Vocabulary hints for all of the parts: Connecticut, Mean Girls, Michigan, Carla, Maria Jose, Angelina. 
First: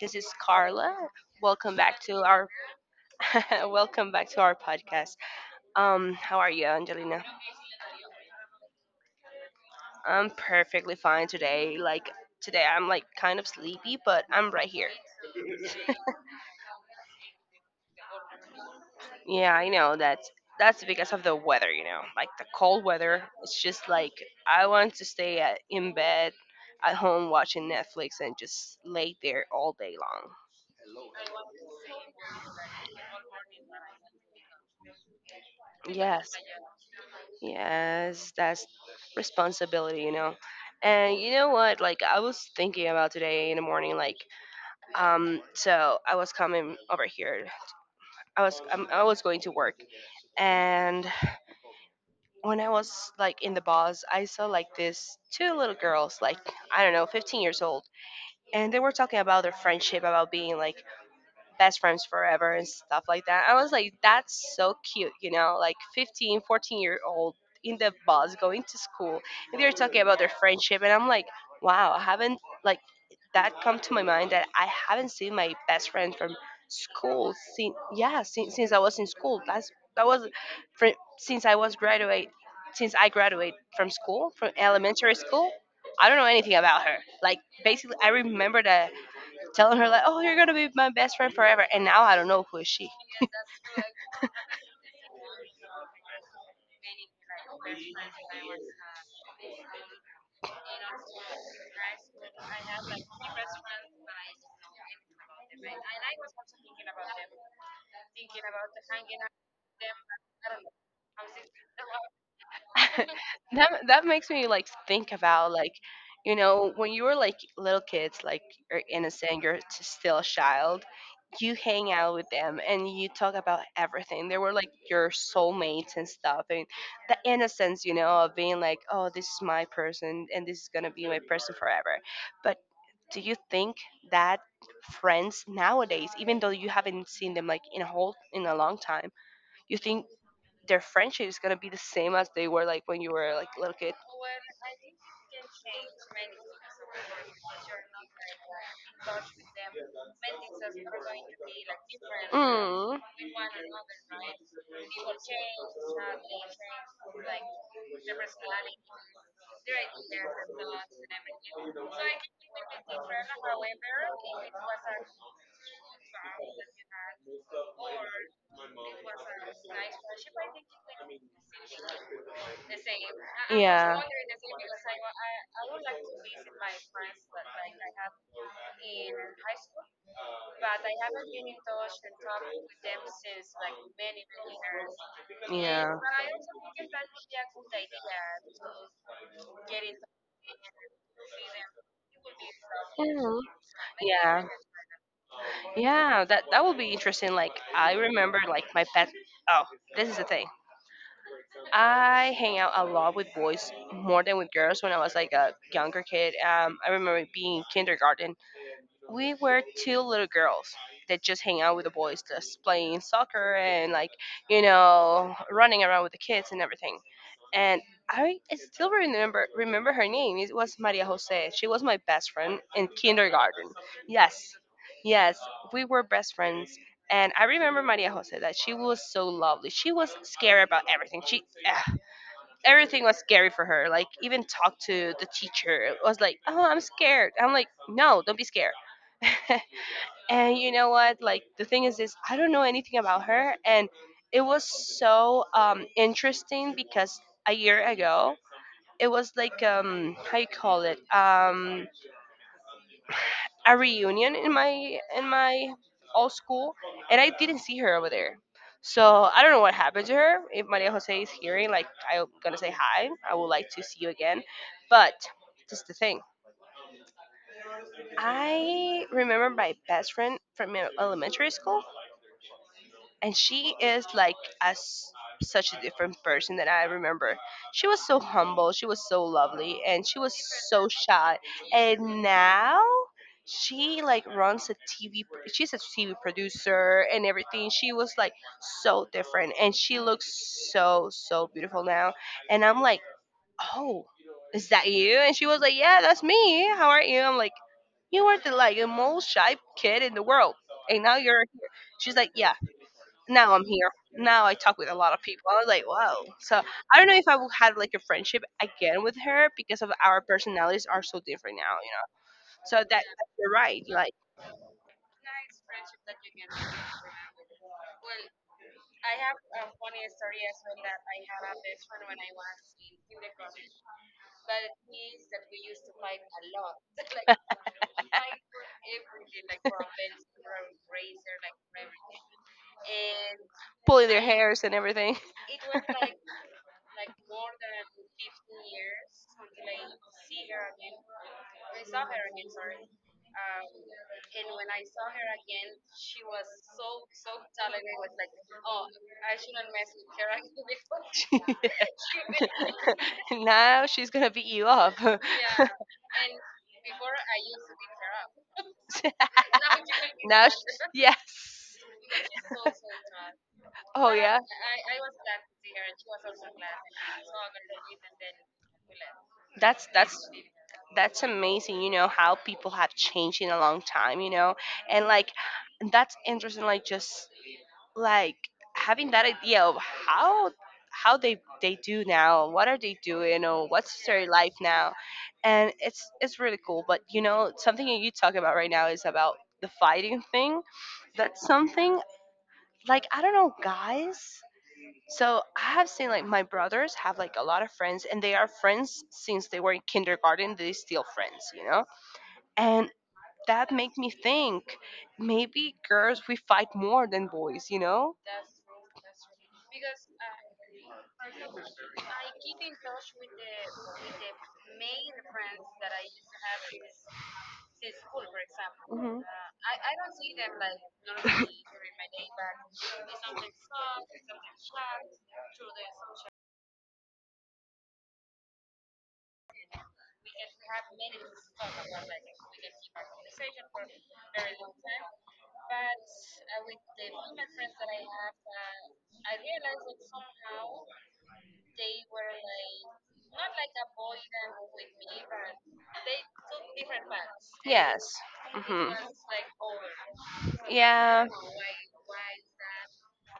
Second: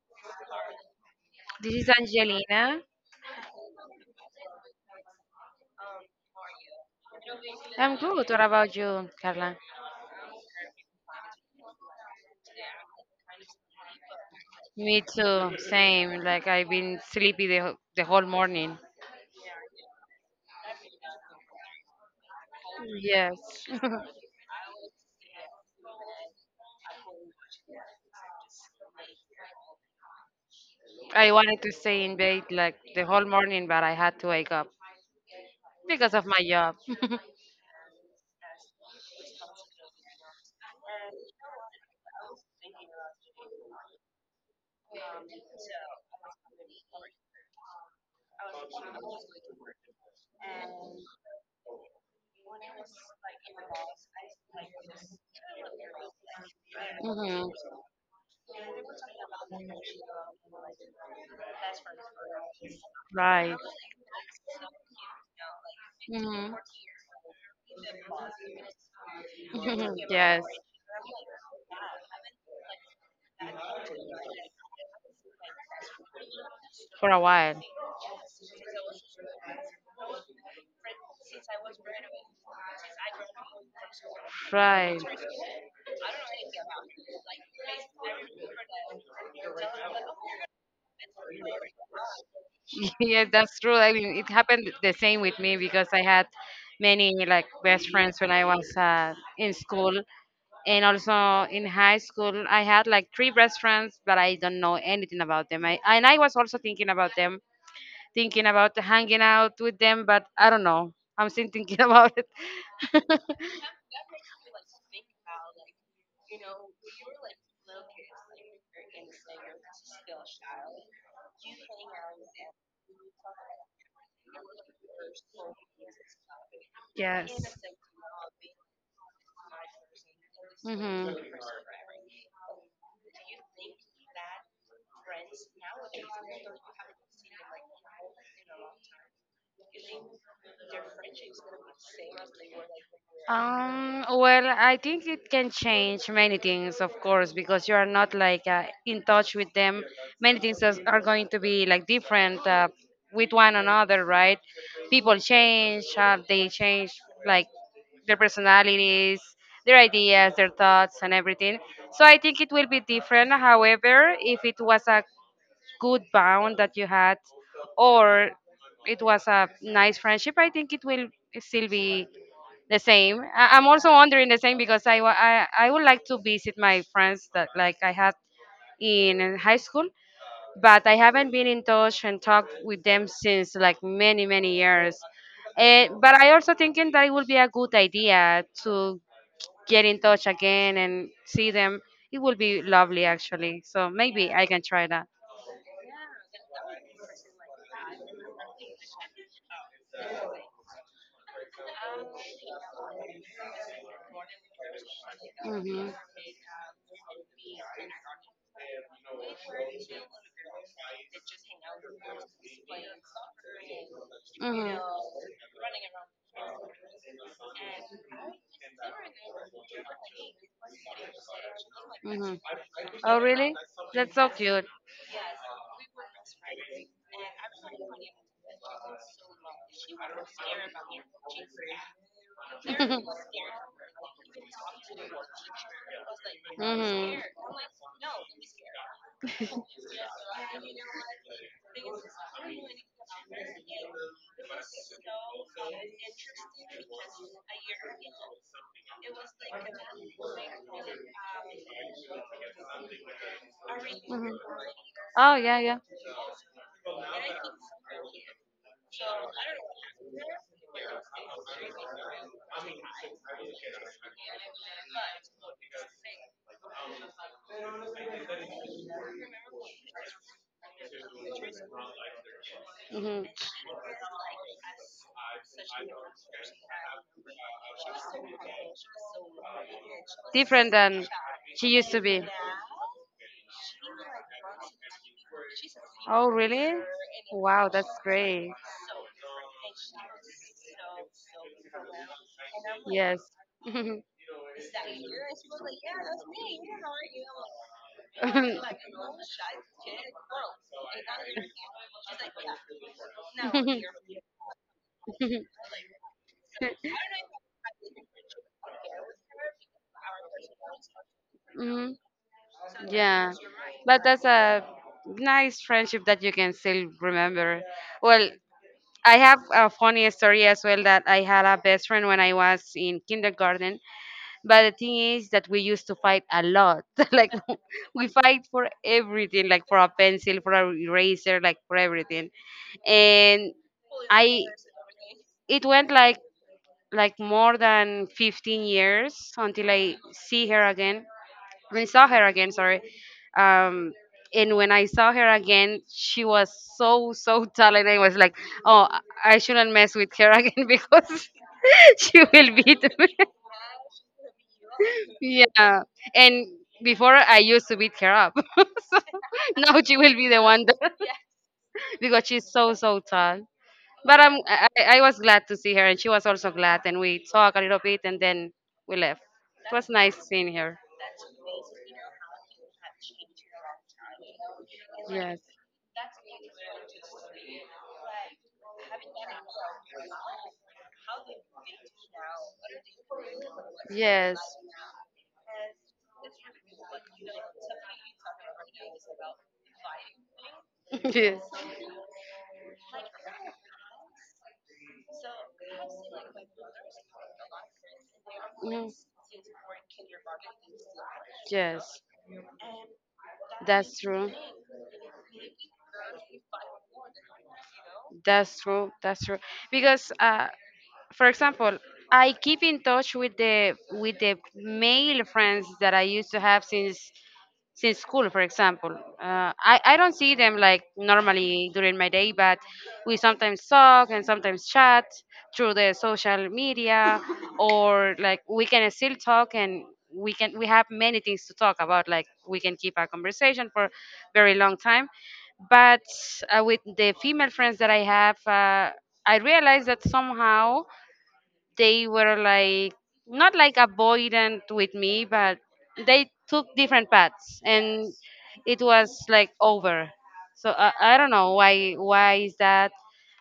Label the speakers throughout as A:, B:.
A: This is Carla.
B: This
A: Welcome
B: is
A: back to our
B: Angelina.
A: welcome back to our podcast. How are you, Angelina?
B: I'm good. What about you, Carla?
A: I'm perfectly fine today. Today, I'm like kind of sleepy, but I'm right here.
B: Me too. Same. Like I've been sleepy the whole morning.
A: Yeah, I know that's because of the weather. You know, like the cold weather. It's
B: Yes.
A: just like I want to in bed at home watching Netflix and just lay there all day long.
B: I wanted to stay in bed like the whole morning, but I had to wake up because of
A: Yes.
B: my job.
A: Yes, that's responsibility, you know. And you know what? Like I was thinking about today in the morning, like so I was coming over here. I was going to work, and when I was like in the bus, I saw like this two little girls, like I don't know, 15
B: Hmm.
A: years old, and they were talking about their friendship, about being like best friends forever and stuff like that. I
B: Right.
A: was like, that's so cute, you know, like 15,
B: Hmm.
A: 14-year-old in the bus going to school. And they're talking about their
B: Yes.
A: friendship. And I'm like, wow, I haven't, like, that come to my mind that I haven't seen my best friend from
B: For a
A: school
B: while.
A: since, yeah, since I was in school. That's, that was fr- Since I was graduate, since I graduate from school, from
B: Right.
A: elementary school. I don't know anything about her. Like basically, I remember that telling her like, "Oh, you're gonna be my best friend forever," and now I don't know who is she.
B: Yeah, that's true. I mean, it happened the same with me because I had many like best friends when I was in school and also in high school. I had like three best friends, but I don't know anything about them. I and I was also thinking about them thinking about hanging out with them, but I don't know. I'm still thinking about it.
A: That makes me like think about like, you know, when you were like little kids, like you're innocent, still a child. You hang out with them and you talk about everything. They were like your soulmates and stuff, and the
B: Yes.
A: innocence, you know, of being like, "Oh, this is my person, and this is gonna be
B: Hmm.
A: my person forever." But do you think that friends nowadays, even though you haven't seen them like in a long time? You think their friendship is gonna be the same as they were like when you were like a little kid.
B: Well, I think it can change many things, of course, because you are not like in touch with them. Many things are going to be like different,
A: Mm.
B: with one another, right? People change. They change like their personalities, their ideas, their thoughts, and everything. So I think it will be different. However, if it was a good bond that you had, or it was a nice friendship, I think it will still be the same. I'm also
A: Yeah.
B: wondering the same because I, wa- I would like to visit my friends that like I had in high school, but I haven't been in touch and talked with them since like many many years.
A: Yeah.
B: But I also thinking that it would be a good idea to get in touch again and see them. It would be lovely
A: Mhm.
B: actually. So maybe I
A: Yeah.
B: can try that.
A: Yeah, that will be interesting. Like I remember like my pet Oh, this is the thing. I hang out a lot with boys more than with girls when I was like a
B: Mhm.
A: younger kid. I remember being in kindergarten we were two little girls that just hang out with the boys, just playing soccer and like you
B: Hmm. Hmm.
A: know running around with the kids and everything. And I still remember her name. It was Maria Jose. She was my best friend in
B: Oh, really?
A: kindergarten.
B: That's so
A: Yes,
B: cute.
A: yes, we were best friends. And I remember Maria Jose that she was so lovely. She was scared about everything. She
B: Hmm.
A: Everything was scary for her. Like even talk to the teacher it was like, "Oh, I'm scared." I'm like, "No, don't be scared."
B: Hmm.
A: And you know what? Like the thing is I don't know anything about her, and it was so interesting because a year ago it was like how you call it a reunion in
B: Oh, yeah,
A: my
B: yeah.
A: old school, and I didn't see her over there. So I don't know what happened to her. If Maria Jose is hearing, like I'm gonna say hi. I would like to see you again, but this is the thing. I remember my best friend from elementary school
B: Hmm.
A: and she is like as such a different person that I remember. She was so humble, she was so lovely, and she was
B: Different
A: so
B: than
A: shy.
B: she used to be.
A: And now she like runs a She's a TV
B: Oh, really?
A: producer and
B: Wow,
A: everything.
B: that's
A: She was like
B: great.
A: so different, and she looks so so beautiful now. And I'm like,
B: Yes. Hmm.
A: oh, is that you? And she was like, yeah, that's me. How are you? I'm like, you were the like the most shy kid in the world, and now you're here. She's like, yeah. Now I'm here. Now I talk with a lot of people. I was like, wow. So I don't know if I will have like a friendship again with her because of our personalities are so different now, you
B: Mhm.
A: know. So that
B: Yeah,
A: you're right,
B: but
A: like
B: that's a nice friendship that you can still remember. Well, I have a funny story as well that I had a best friend when I was in kindergarten, but the thing is that we used to fight a lot. Like, we fight for everything, like for a pencil, for a eraser, like for everything. And
A: pulling their
B: I
A: hairs and everything.
B: it went like more than 15 years until I see her again, when I saw her again, sorry. Um, and when I saw her again, she was so so talented. I was like, oh, I shouldn't mess with her again because she will beat me.
A: Now she's gonna beat you up.
B: Yeah, and before I used to beat her up, so now she will be the
A: Now,
B: one that,
A: yes.
B: because she's so so tall.
A: Oh
B: But I'm,
A: yeah.
B: I was glad to see her, and she was also glad. And we talked a little bit, and then we left. It was
A: that's
B: nice
A: that's
B: seeing her.
A: that's amazing, you know how people have changed in a long time, you know, and like
B: Yeah.
A: that's interesting, like just like having that idea of how they do now, what are they doing or what's their
B: Yes.
A: life now, and it's really cool. But you know something that you talk about right now is about the fighting thing. That's
B: Yes.
A: something like I don't know, guys, so I have seen like my brothers have like a lot of friends, and they are
B: Mhm.
A: friends since they were in kindergarten, they still friends, you know.
B: Yes.
A: And that make
B: That's
A: me
B: true.
A: think maybe girls we fight more than boys, you know.
B: That's true. That's true. Because, for example, I keep in touch with the male friends that I used to have since school, for example. I don't see them like normally during my day, but we sometimes talk and sometimes chat through the social media, or like we can still talk, and we have many things to talk about. Like we can keep a conversation for very long time. But, with the female friends that I have, I realized that somehow they were like not like avoidant with me, but they took different paths, and
A: Yes.
B: it
A: Hmm.
B: was like over. So I
A: Yeah,
B: don't know why is that,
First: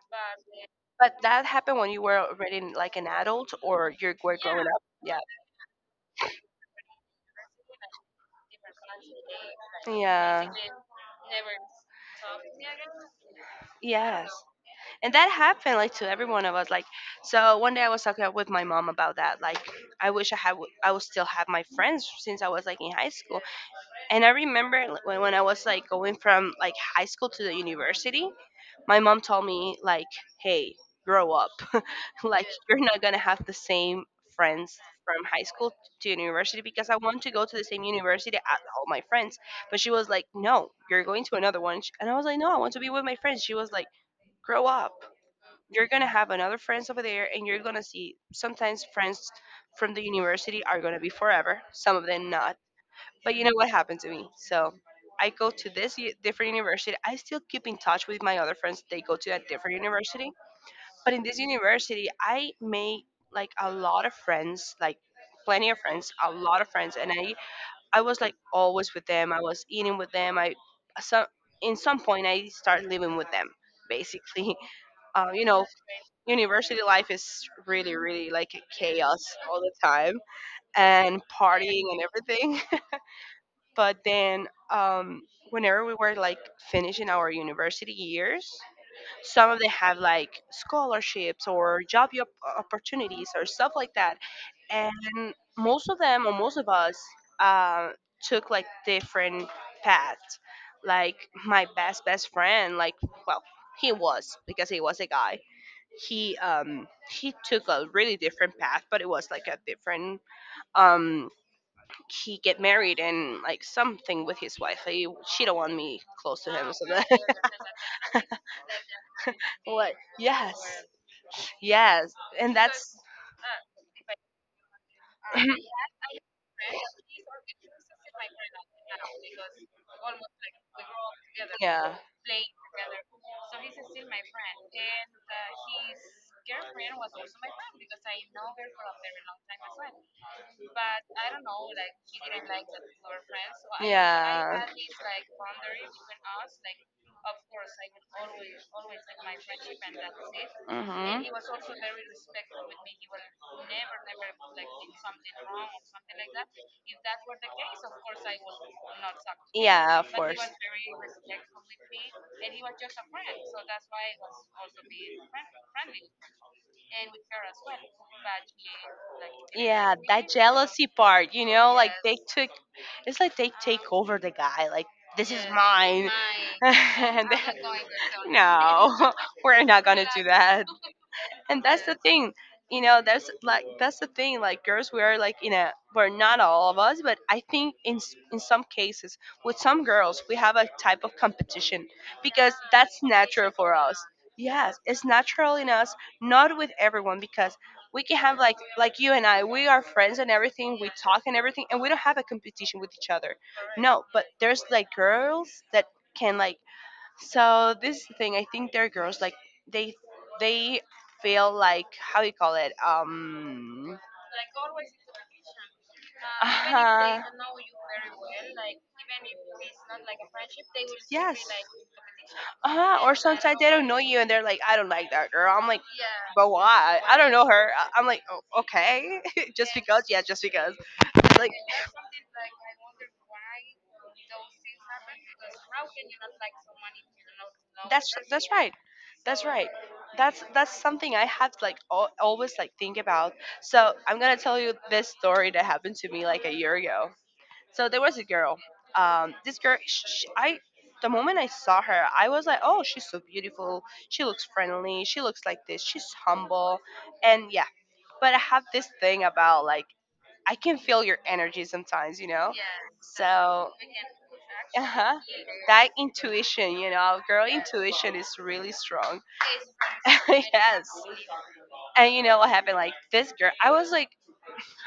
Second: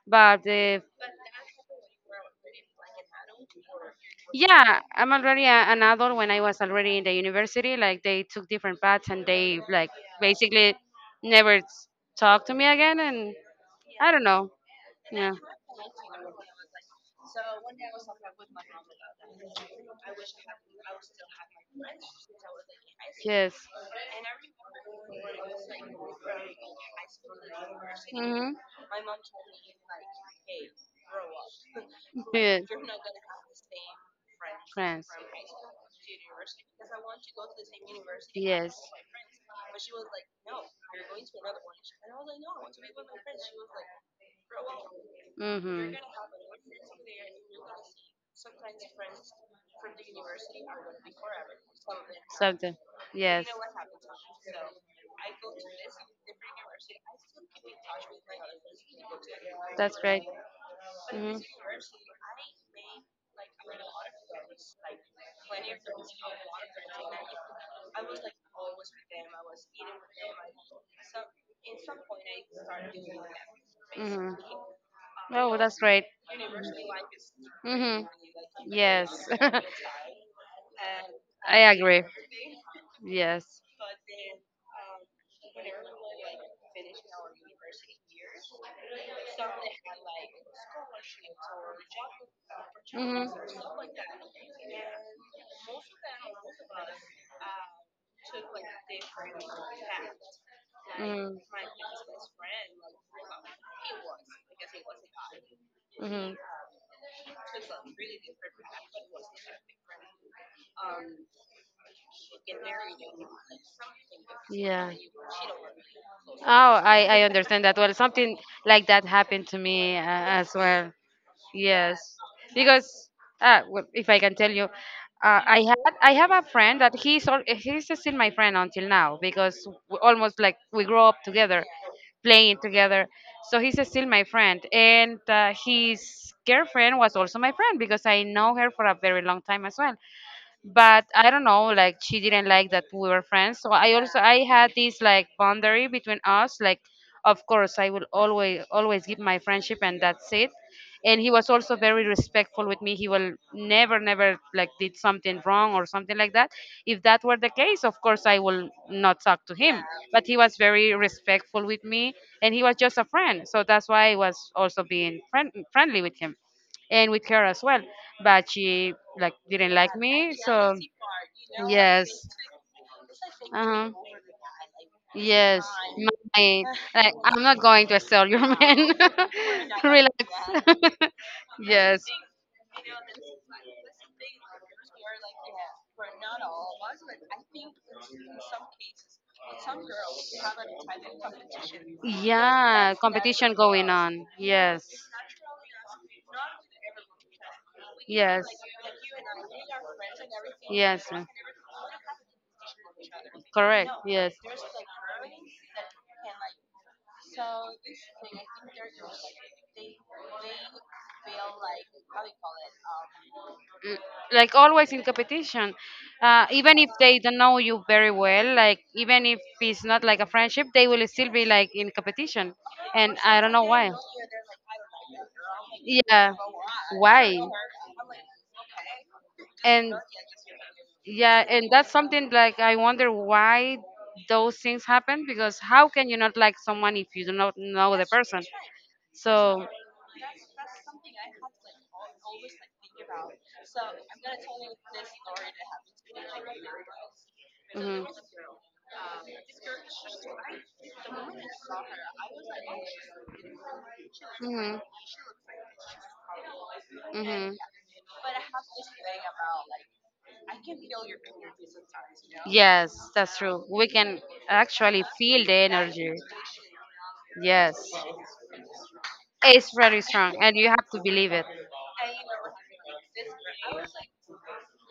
B: but,
A: but that happened when you were already like an adult or you were growing
B: yeah,
A: up.
B: I'm
A: Yeah.
B: already an adult. When I was already in the university, like they took different paths, and they like
A: Yeah.
B: basically never talked to me again, and I don't
A: Yes.
B: know.
A: And that
B: Yeah.
A: happened like to every one of us. Like, so one day I was talking with my mom about that. Like, I wish I had, I would still have my friends since I was like in high school.
B: Yes.
A: And I remember when I was like going from like high school to the university, my mom told me like, "Hey, grow up. like
B: Good.
A: you're not gonna have the same friends
B: Friends.
A: from high school to university because I want to go to the same university as
B: Yes.
A: all
B: Mm-hmm.
A: my friends." But she was like, "No, you're going to another one." And I was like, "No, I want to be with my friends." She was like, "Grow up. You're gonna have another friends over there, and you're gonna see sometimes friends." From the university are gonna be forever, some of them not,
B: Something.
A: but you
B: Yes.
A: know what happened to me? So I go to this different university. I still keep in touch with my other friends. They go to a different
B: That's great.
A: university. But in
B: Mm-hmm.
A: this university, I made like a lot of friends, like plenty of friends, a lot of friends. I was like always with them. I was eating with them. I, some In some point, I started living with them,
B: Hmm.
A: basically. You
B: Oh,
A: know,
B: that's great.
A: university life is really,
B: Hmm.
A: really like a
B: Yes.
A: chaos all the time and
B: I
A: partying and
B: agree.
A: everything.
B: Yes.
A: But then, whenever we were like finishing our university years, some of them have like scholarships or
B: Hmm.
A: opportunities or stuff like that. And most of them, or most of us, uh, took like different paths. Like
B: Mm.
A: my best friend, like well, he was because he was a guy.
B: Hmm.
A: He took a really different path, but it was like a different um he get married and like something with his wife.
B: Yeah.
A: He cheated on me
B: Oh,
A: close to him. So that
B: I understand that well. Something like that happened to
A: what?
B: me, as
A: Yes,
B: well. Yes,
A: yes, and that's
B: because, well, if I can tell you, I have a friend that he's still my friend until now because we almost like we grow up
A: yeah,
B: together,
A: yeah.
B: playing together. So he's still my friend, and, his girlfriend was also my friend because I know her for a very long time as well, but I don't know, like she didn't like that we were friends. So I had this like boundary between us, like of course I will always always give my friendship, and that's it. And
A: Hmm.
B: he was also very respectful with me. He will never never like did something wrong or something like that. If that were the case, of course I will not talk to him.
A: Yeah, of
B: But he
A: course.
B: was very respectful with me, and he was just a friend. So that's why I was also being friendly with him and with her as well, but she like didn't like
A: Yeah, that
B: me. So
A: jealousy part, you know, like
B: yes,
A: they took, it's like they take
B: uh-huh.
A: over the guy, like, this is
B: Yes,
A: mine.
B: my like
A: And
B: I'm not going
A: then,
B: to sell your man.
A: no, we're not gonna do that.
B: Relax.
A: And that's the
B: Yes.
A: thing, you know. That's the thing, like girls we are like in a we're not all of us, but I think in some cases with some girls we have a type of competition because
B: Yeah,
A: that's natural
B: competition
A: for
B: going
A: us.
B: on.
A: Yes,
B: Yes,
A: it's natural in us, not with everyone, because we can have
B: yes,
A: like you and I, we are friends and everything, we
B: yes,
A: talk
B: ma'am.
A: and everything, and we don't have a competition with each other.
B: Correct.
A: No, but
B: Yes. Mm,
A: there's like girls that can like, so this is the thing. I think they're girls like they they feel like, how do you call it?
B: like always in competition, even if they
A: Uh,
B: don't know you very well, like even if it's not like a friendship, they will still be
A: yes.
B: like in competition,
A: Uh-huh. Or
B: and I don't
A: sometimes
B: know
A: they don't
B: why,
A: know you and they're like, I don't like that girl. I'm like,
B: yeah,
A: but why? I don't
B: why.
A: know her. I'm like, oh, okay, just
B: And
A: because. Yeah, just because.
B: yeah,
A: Like,
B: and that's something like I wonder why those things happen, because how can you not like someone if you do not
A: no,
B: know the
A: that's
B: person?
A: that's right, that's
B: So,
A: right that's something I have like always like think about. So I'm gonna tell you this story that happened to me like a year ago. So there
B: mhm,
A: was a girl, um, this girl, sh sh I the moment I saw her I was like, oh, she's so beautiful, she looks
B: mhm,
A: friendly, she looks like this, she's humble, and
B: mhm.
A: yeah. But I have this thing about like I can feel your energy sometimes, you know.
B: Yes, that's true.
A: So
B: We can actually
A: uh-huh,
B: feel the
A: that
B: energy.
A: intuition, you know, girl
B: Yes,
A: intuition is really strong.
B: it's very strong, and you have
A: Yes.
B: to believe it.
A: And you know what happened? Like this girl, I was like,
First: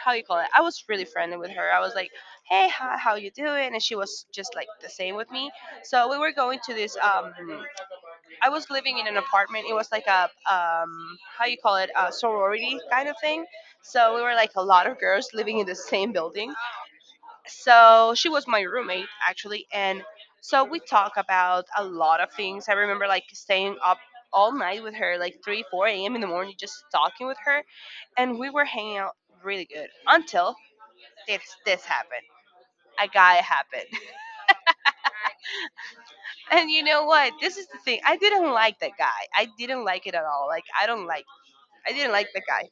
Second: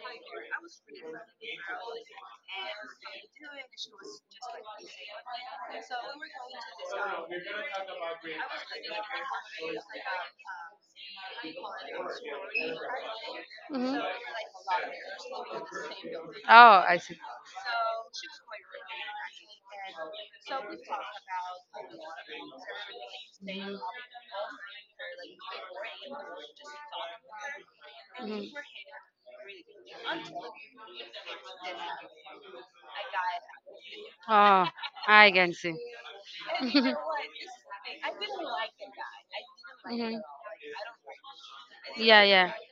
A: how you call it? I was really friendly with her. I was like, hey, how you doing? And she was just like the same with me. So we were going to this. I was living in an apartment. It was like a how you call it? A sorority kind of thing.
B: Mhm.
A: So we were like a lot of girls living in the same building,
B: Oh, I see.
A: so she was my roommate actually. And so we talk about a lot of things. I remember like
B: Mhm.
A: staying
B: Mhm.
A: up all night with her, like 3 4 a.m in the morning, just talking with her. And we were hanging out really good until this happened. A guy happened.
B: Oh, I can see.
A: And you know what? This is the thing, I didn't like that guy. I didn't like it
B: Mhm.
A: at all. Like, I don't like, I didn't
B: Yeah,
A: like the
B: yeah.
A: guy.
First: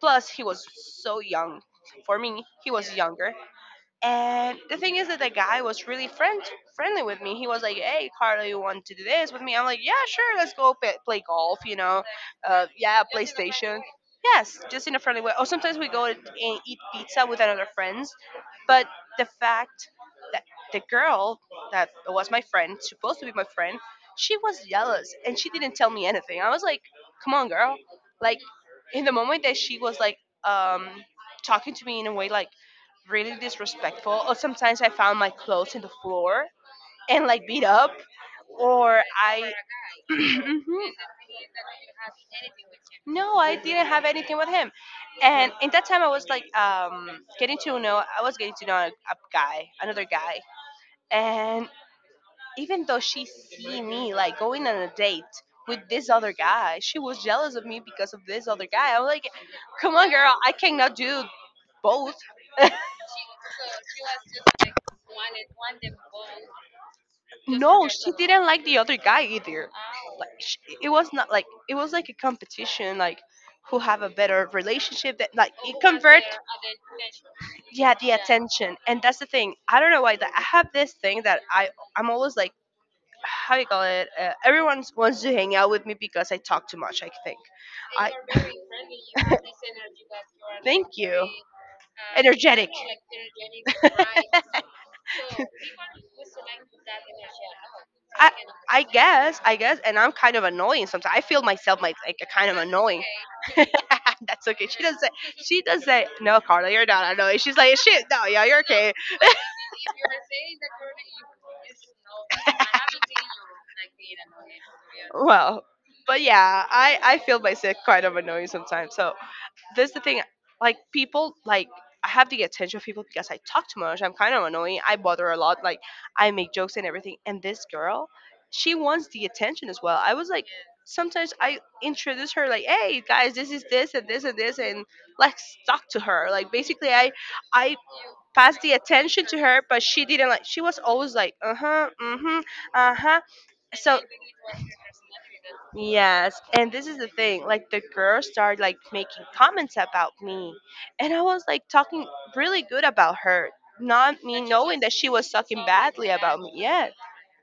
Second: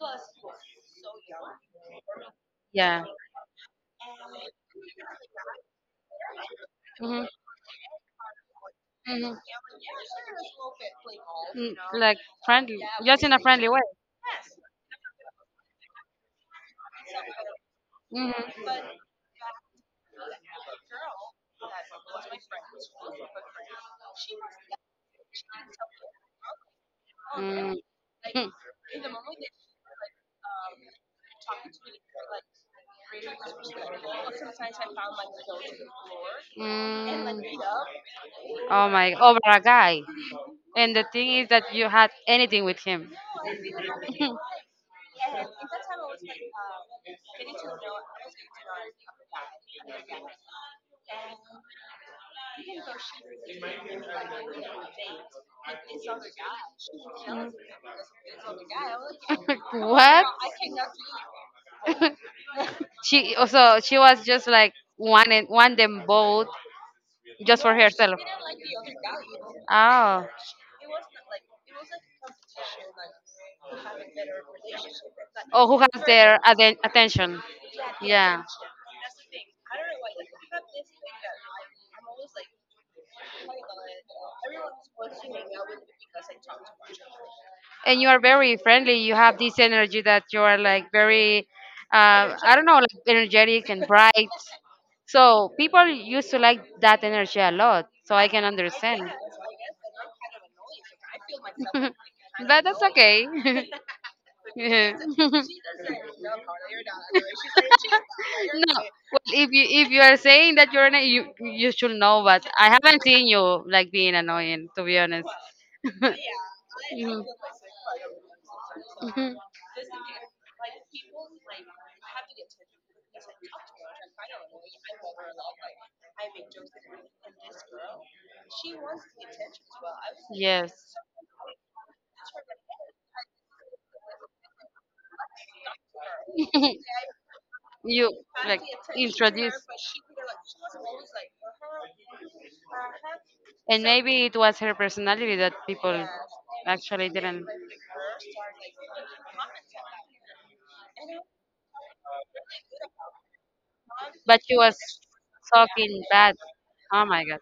A: Plus he was so young for me, he was
B: Yeah.
A: younger. And the thing is that the guy was really friendly with
B: Mhm.
A: me. He was like, "Hey, Carla, you want to do this
B: Mhm.
A: with me?" I'm like, "Yeah, sure. Let's go play golf.
B: Mm,
A: You know,
B: like friendly,
A: yeah,
B: just in a friendly
A: PlayStation."
B: way.
A: Yes, just in a friendly way. Or sometimes we go and eat pizza with another friends.
B: Mhm.
A: But the fact that the girl that was my friend, supposed to be my friend, she was jealous and she didn't tell me anything. I was like, "Come on,
B: Mm.
A: girl!" Like,
B: Hmm. Mm.
A: in the moment that she was like, um, talking to me in a way like really disrespectful. Or sometimes I found my clothes in the floor and like beat up,
B: Oh
A: or
B: my, over
A: I.
B: a guy.
A: Mhm.
B: And the thing is that you had anything with him.
A: No, I didn't have anything with him. And in that time, I was like, getting to know. I was getting to know a guy, another guy. And even though she see me like going on a date with this other guy, she was jealous of me because of this other guy. I'm like, come on,
B: Like,
A: girl, I cannot do both.
B: She so she was just like one and one them both, just
A: No, she didn't like the other guy either.
B: oh. Oh,
A: Like, sh it
B: it,
A: was not like, it was like a competition, like who have a better relationship. That like
B: or
A: it
B: who has for
A: convert,
B: their attention?
A: yeah, the attention. And that's the thing. I don't know why that I have this thing that I'm always like, how you call it. Everyone wants to hang out with me because I talk too much, I think.
B: And you
A: I
B: are very friendly. You have this energy that you are
A: thank
B: like
A: you.
B: very, I don't
A: Energetic.
B: know, like energetic and bright. So people used to like that energy a lot. So I
A: I
B: can
A: I
B: understand.
A: guess I guess, and I'm kind of annoying sometimes. I feel myself like, a kind of
B: But that's
A: annoying.
B: okay.
A: That's okay. She
B: Yeah.
A: doesn't say.
B: No, well,
A: She does say, no, Carla, you're not annoying. She's like, shit, no, yeah, you're okay.
B: if you are saying that you're anno- you should know, but I haven't seen you like being annoying. To be honest.
A: Well, but yeah, I
B: Mhm.
A: feel myself kind of annoying sometimes. So
B: Mhm.
A: that's the thing. Like, people like, I have the attention of people because I talk too much. I'm kind of annoying. I bother a lot. Like, I make jokes and everything. And this girl, she wants the attention as well. I was like,
B: Yes.
A: sometimes I introduce her, like, hey guys, this is this and this and this, and let's talk to her. Like, basically, I
B: You
A: passed
B: like
A: the attention to
B: introduce.
A: her, but she didn't like. She was always like, uh huh, mm hmm, uh huh.
B: And
A: So
B: maybe it was her personality that people
A: yes, and this is the
B: actually
A: thing.
B: didn't.
A: Like, the girls started like making comments about me, and I was like talking really good about her, not
B: But
A: me
B: she was
A: knowing that she was talking
B: talking
A: badly
B: bad.
A: about me. Yeah,
B: Oh my god.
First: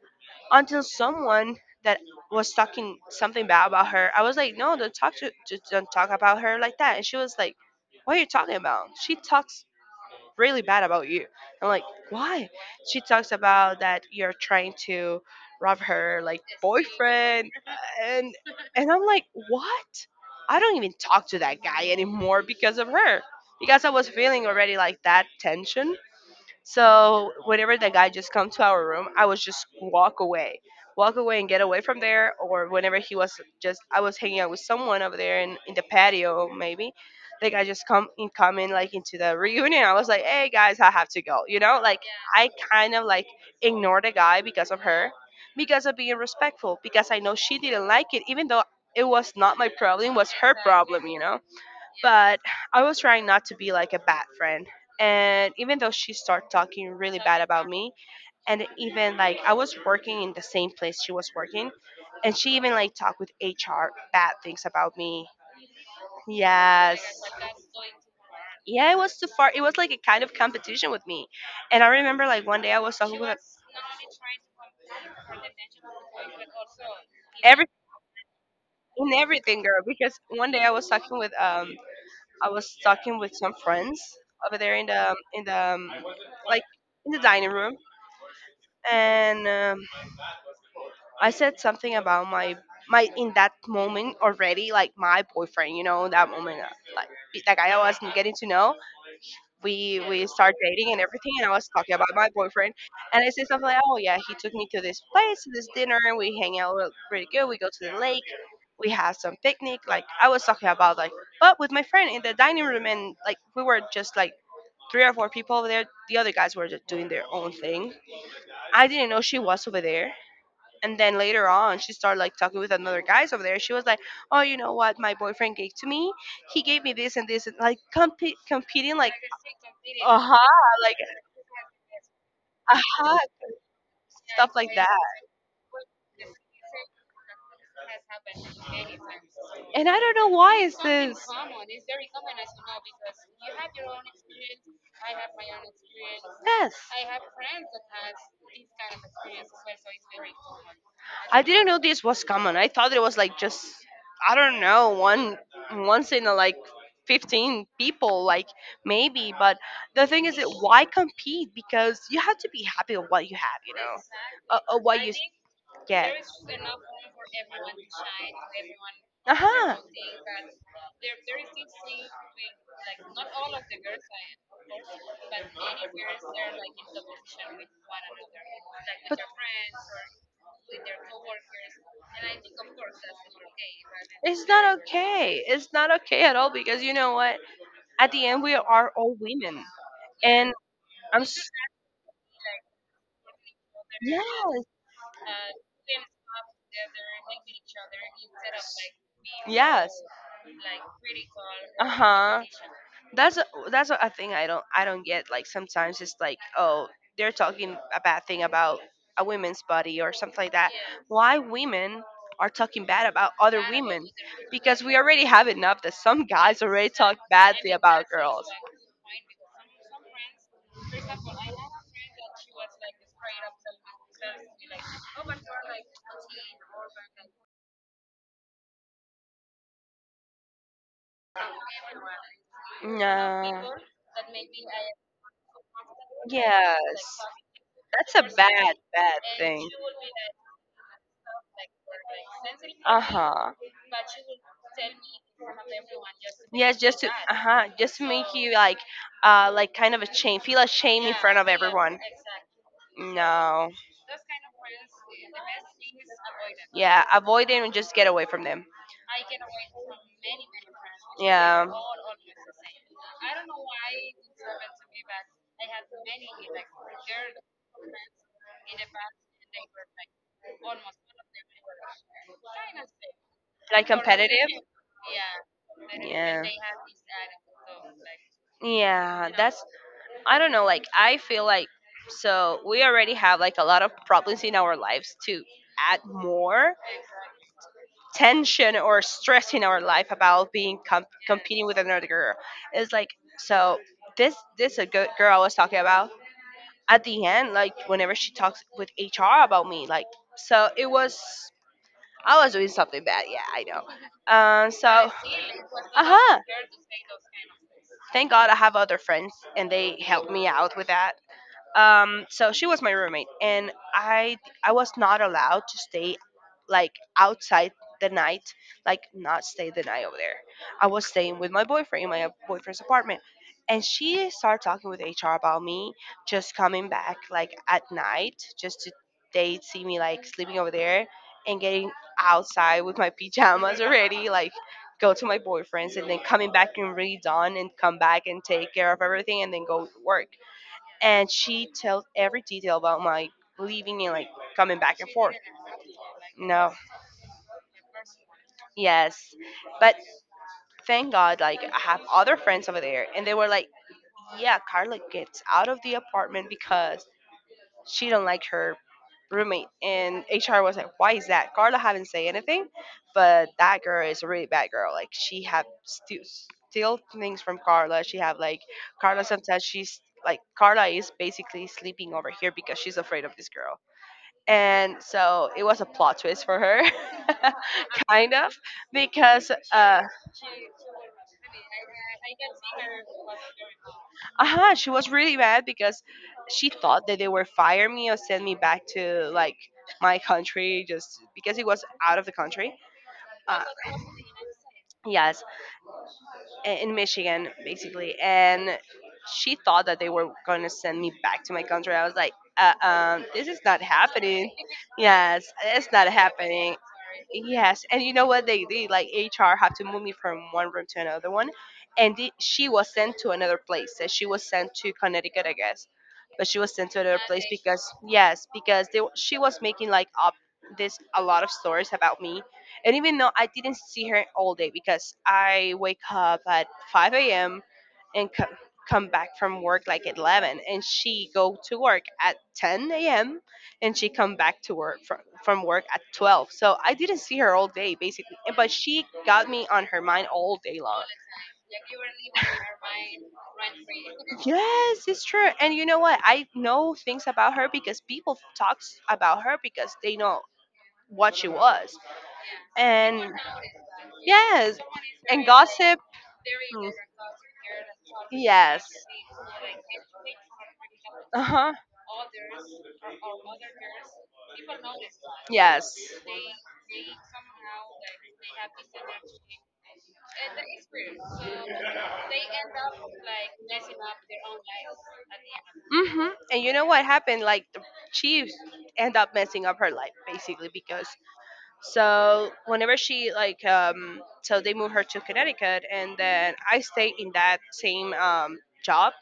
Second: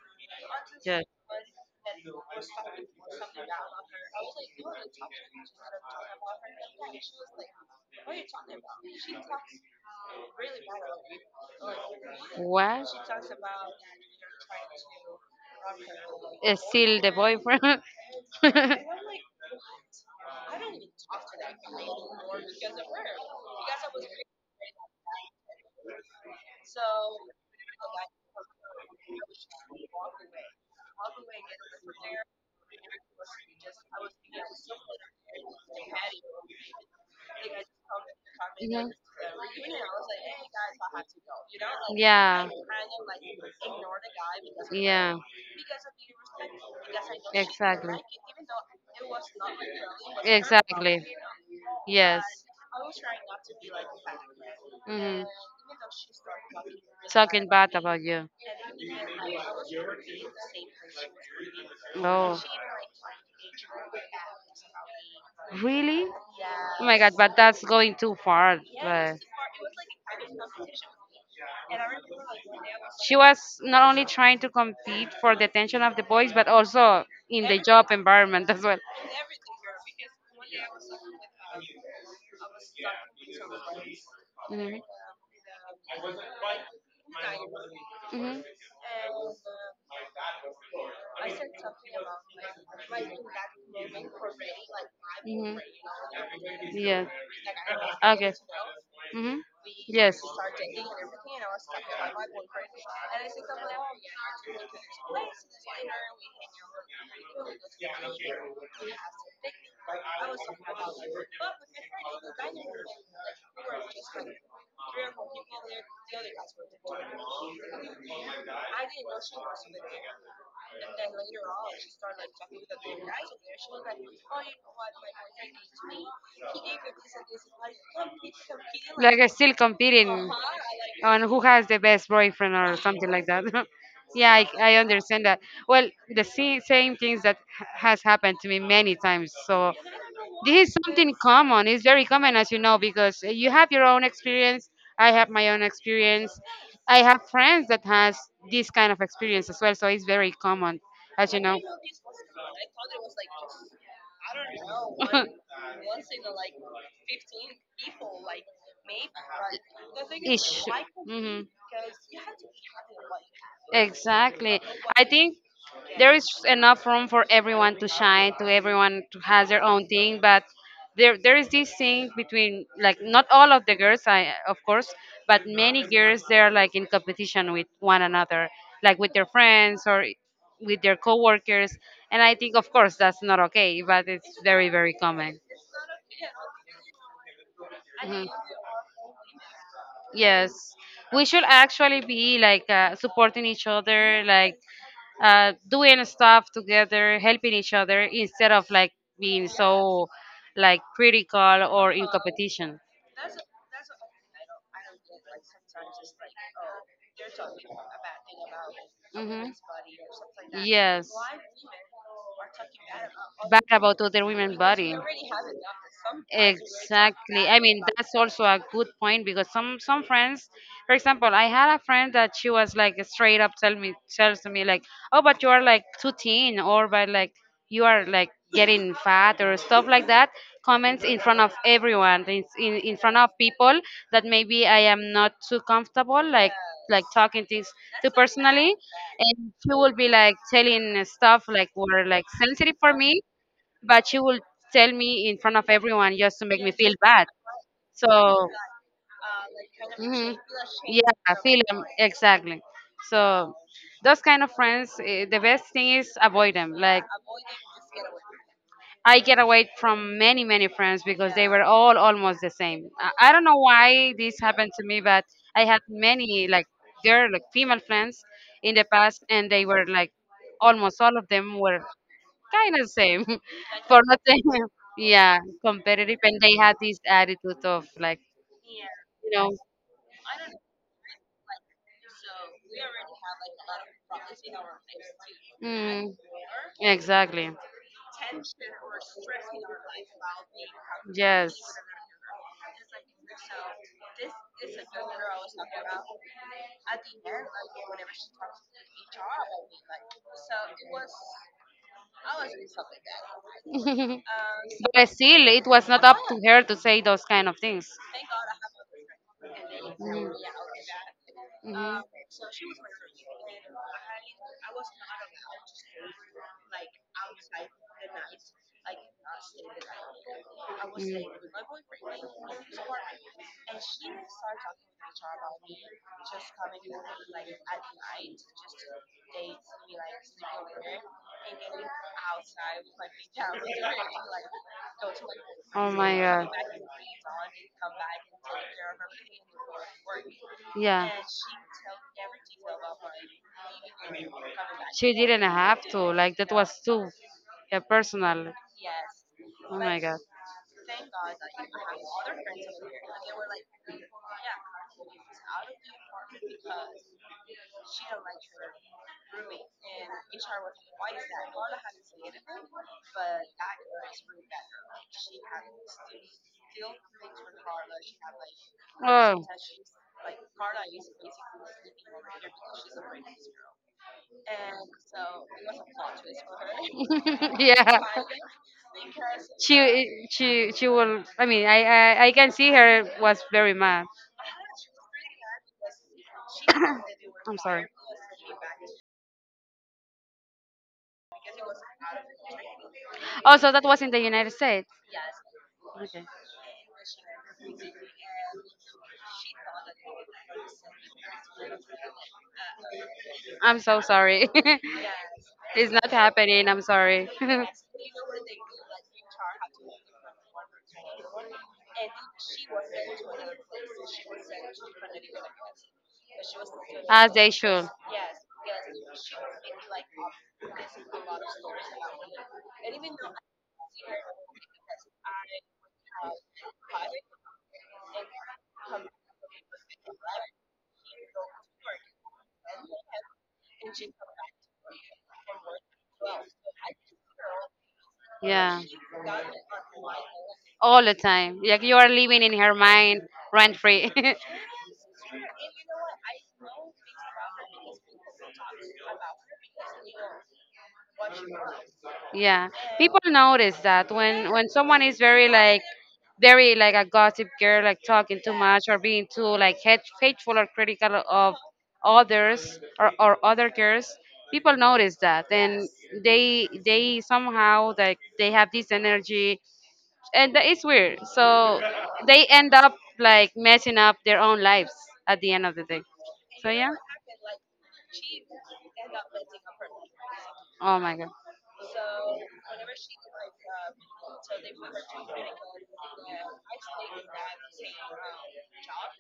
A: until
B: Just
A: someone that was talking something bad about her, I was like, no, don't talk to, don't talk about her like that. And she was like, what are you talking about? She talks really bad about you. I'm like, why?
B: what?
A: She talks about that you're trying to rob her like
B: Still the
A: boyfriend.
B: boyfriend.
A: and and I'm like, what? I don't even talk to that guy anymore because of her, because I was feeling already like that tension, so whenever the guy just come to our room, I was just walk away, walk away, and get away from there. Or whenever he was just, I was hanging out with someone over there in, the patio, maybe. The guy just come in, come in
B: Mhm.
A: like, into the reunion. I was like, hey guys, I have to go. You know, like,
B: Yeah.
A: I kind of like ignore the guy because of her,
B: Yeah.
A: because of being respectful, because I know she didn't
B: Exactly.
A: like it, even though it was not my problem, it was her
B: Exactly.
A: problem. You know,
B: Yes.
A: but I was trying not to be like a bad friend.
B: Hmm.
A: And even though she started talking really bad
B: Talking
A: about
B: bad
A: me,
B: about you.
A: and even like I was working in the same place she was working, and
B: Oh.
A: she even like talked with HR bad things about me.
B: Really? Oh
A: Yes,
B: my god, but that's going too far.
A: yeah, it was
B: But
A: too far. It was like a kind of competition with me. And I remember like one day I was
B: she
A: talking with
B: was not only trying to compete for the attention of the boys, but also in the
A: every
B: job environment as well.
A: in everything, girl. Because one day I was talking with I was talking with some friends over there
B: Mhm,
A: in the like, in the dining room.
B: mhm,
A: And I said something about my in that moment, already like my
B: mhm.
A: boyfriend, in that moment,
B: Yeah.
A: like the guy I was getting
B: Okay.
A: to know,
B: Mhm.
A: we
B: Yes.
A: we start dating and everything. And I was talking about my boyfriend, and I said something like, oh yeah, he took me to this place, this dinner, and we hang out really good, we go to the lake, we have some picnic. Like, I was talking about, like, but with my friend in the dining room. And like, we were just like three or four people over there. The other guys were just doing their own thing. I didn't know she was over there. And then later on she started like talking with another guys over there. She was like, oh, you know what my boyfriend gave to me? He gave me this and this. And like, competing, like,
B: Like I still competing
A: uh-huh, like,
B: on who has the best boyfriend or something
A: uh-huh,
B: like that. Yeah, I,
A: stuff like
B: I
A: that.
B: understand that. Well, the same things that has happened to me many times. So
A: And I don't know why
B: this
A: is
B: is something
A: this.
B: common. It's very common, as you know, because you have your own experience. I have my own experience.
A: Yes,
B: I have friends that has this kind of experience as well. So it's very common, as
A: I
B: you know.
A: didn't know this was common. I thought it was like just, I don't know, one once in a, like, 15 people, like, maybe. But the thing is, that why compete? Because you have to be happy with what you have, you know,
B: Exactly.
A: what
B: I
A: you
B: think
A: get.
B: there is enough room for everyone to shine, to everyone to
A: Uh
B: has their
A: huh.
B: own thing, but there is this thing between like not all of the girls, I of course, but many girls they're like in competition with one another, like with their friends or with their coworkers. And I think of course that's not okay, but it's very, very common.
A: Okay, it's not okay at all because, you know what? At the
B: Mhm.
A: end, we are all women, and
B: Yes,
A: I'm
B: we
A: we should
B: should
A: s-
B: actually be like, supporting each other, like,
A: yes,
B: doing stuff together, helping each other instead of like being so like critical
A: uh
B: or in
A: huh.
B: competition.
A: That's a thing I don't get. Like, sometimes it's like, oh, they're talking a bad thing about a
B: Hmm.
A: woman's body or something like that.
B: Yes,
A: Why women are talking bad about other
B: bad about
A: women?
B: other women
A: Because we
B: body.
A: already have enough that some guys already talk
B: Exactly. I
A: badly
B: mean,
A: about
B: that's
A: girls.
B: also a good point because some friends, for example, I had a friend that she was like straight up tells me like, oh, but you are like too thin, or but like you are like getting fat or stuff like that. Comments in front of everyone, in front of
A: No.
B: people that maybe I am not too comfortable, like
A: Yes,
B: talking things too
A: that's a bad
B: personally,
A: bad
B: and
A: thing.
B: she will be like telling stuff like were like sensitive for
A: Uh
B: me,
A: huh.
B: but she would tell me in front of everyone just to make me
A: Yes,
B: feel
A: just to, uh
B: bad.
A: huh, just to make
B: So,
A: you like, like, kind of a
B: mhm.
A: shame, feel ashamed in
B: Yeah,
A: front of
B: film
A: everyone.
B: exactly. So,
A: No.
B: those kind of friends, the best thing is avoid them.
A: Yeah,
B: Like
A: avoid them and just get away from them.
B: I get away from many, many friends because they were
A: Yeah.
B: all almost the same. I don't know why this happened to me, but I had many like girl, like female friends in the past, and they were like almost all of them were kind of same
A: Like,
B: for nothing.
A: competitive.
B: Yeah, competitive, and
A: Yeah.
B: they had this attitude of like,
A: Yeah,
B: you know,
A: that's, I don't know, like, I feel like, so we already have like a lot of problems in our lives to add
B: mm,
A: more
B: exactly.
A: tension or stress in our life about being
B: Yes.
A: competing with another girl. It's like, so this a good girl I was talking about. At the end, like, whenever she talks with HR about me, like, so it was, I was doing something bad. Yeah, I know. So
B: But
A: uh
B: still, it was not up
A: huh.
B: to her to say those kind of things.
A: Thank God I have other friends and they help me out with that. So she was my roommate and I was not allowed to stay, like, outside the night, like, not stay the night over there. I was staying with my boyfriend, in my boyfriend's apartment. And she started talking with HR about me, just coming back like at night, just to, they see me like sleeping over there, and getting outside with my pajamas already, like, go to my
B: Oh
A: boyfriend's and
B: my
A: then
B: god.
A: coming back, and redone, and come back and take care of everything and then go to work.
B: Yeah.
A: And she tells every detail about my leaving and like coming back and
B: She
A: forth.
B: didn't have to. Like that
A: No,
B: was too, yeah, personal.
A: yes,
B: Oh
A: but
B: my god.
A: thank God, like, I have other friends over there, and they were like, "Yeah, Carla gets out of the apartment because she don't like her roommate." And HR was like, "Why is that? Carla haven't say anything, but that girl is a really bad girl. Like, she have still steal things from Carla. She have like, Carla
B: Oh.
A: sometimes she's like, Carla is basically sleeping over here because she's afraid of this girl." And so it was a plot twist for her
B: Yeah.
A: kind of because
B: She will, I mean, I can see her was very mad.
A: she was really mad because she thought that they were
B: I'm sorry.
A: fire me or send me back to like my country just because it was out of the country uh,
B: Also, that was in the United States.
A: yes, in Michigan, basically, and she thought that they were going to send me back to my country. I was like, this is
B: I'm
A: not
B: so sorry.
A: happening. Yes, it's
B: It's
A: not
B: not happening,
A: happening.
B: I'm sorry.
A: Yes, and you know what they did? Like HR had to move me from one room to another one, and she was sent to another place. So she was sent to Connecticut, I guess, but she was sent to another
B: As
A: place
B: they should.
A: because yes, because she was making like up this a lot of stories about me. And even though I didn't see her all day because I wake up at 5 a.m. and come back from work like at 11, and she go to work at 10 a.m. and she come back to work from work at 12. So I didn't see her all day basically, but
B: Yeah.
A: she got me on her mind all day long.
B: All the time. Like you are living in her mind rent free.
A: Yes, it's true. And you know what, I know things about her because people talks about her because they know what she was.
B: Yeah, people
A: And
B: notice that when
A: yes,
B: someone is
A: and gossip.
B: very
A: Hmm,
B: like a gossip girl, like talking too
A: yes.
B: much or being too like hateful or critical
A: Uh
B: of
A: huh.
B: others or other girls, people notice that, and
A: Yes.
B: they somehow like they have this energy, it's weird. So they end up like messing up their own lives at the end of the day.
A: Mm-hmm. And
B: So
A: you know
B: yeah.
A: what happened? Like the Chiefs end up messing up her life basically
B: Oh
A: because
B: my god.
A: so whenever she like so they move her to Connecticut, and then I stay in that same job.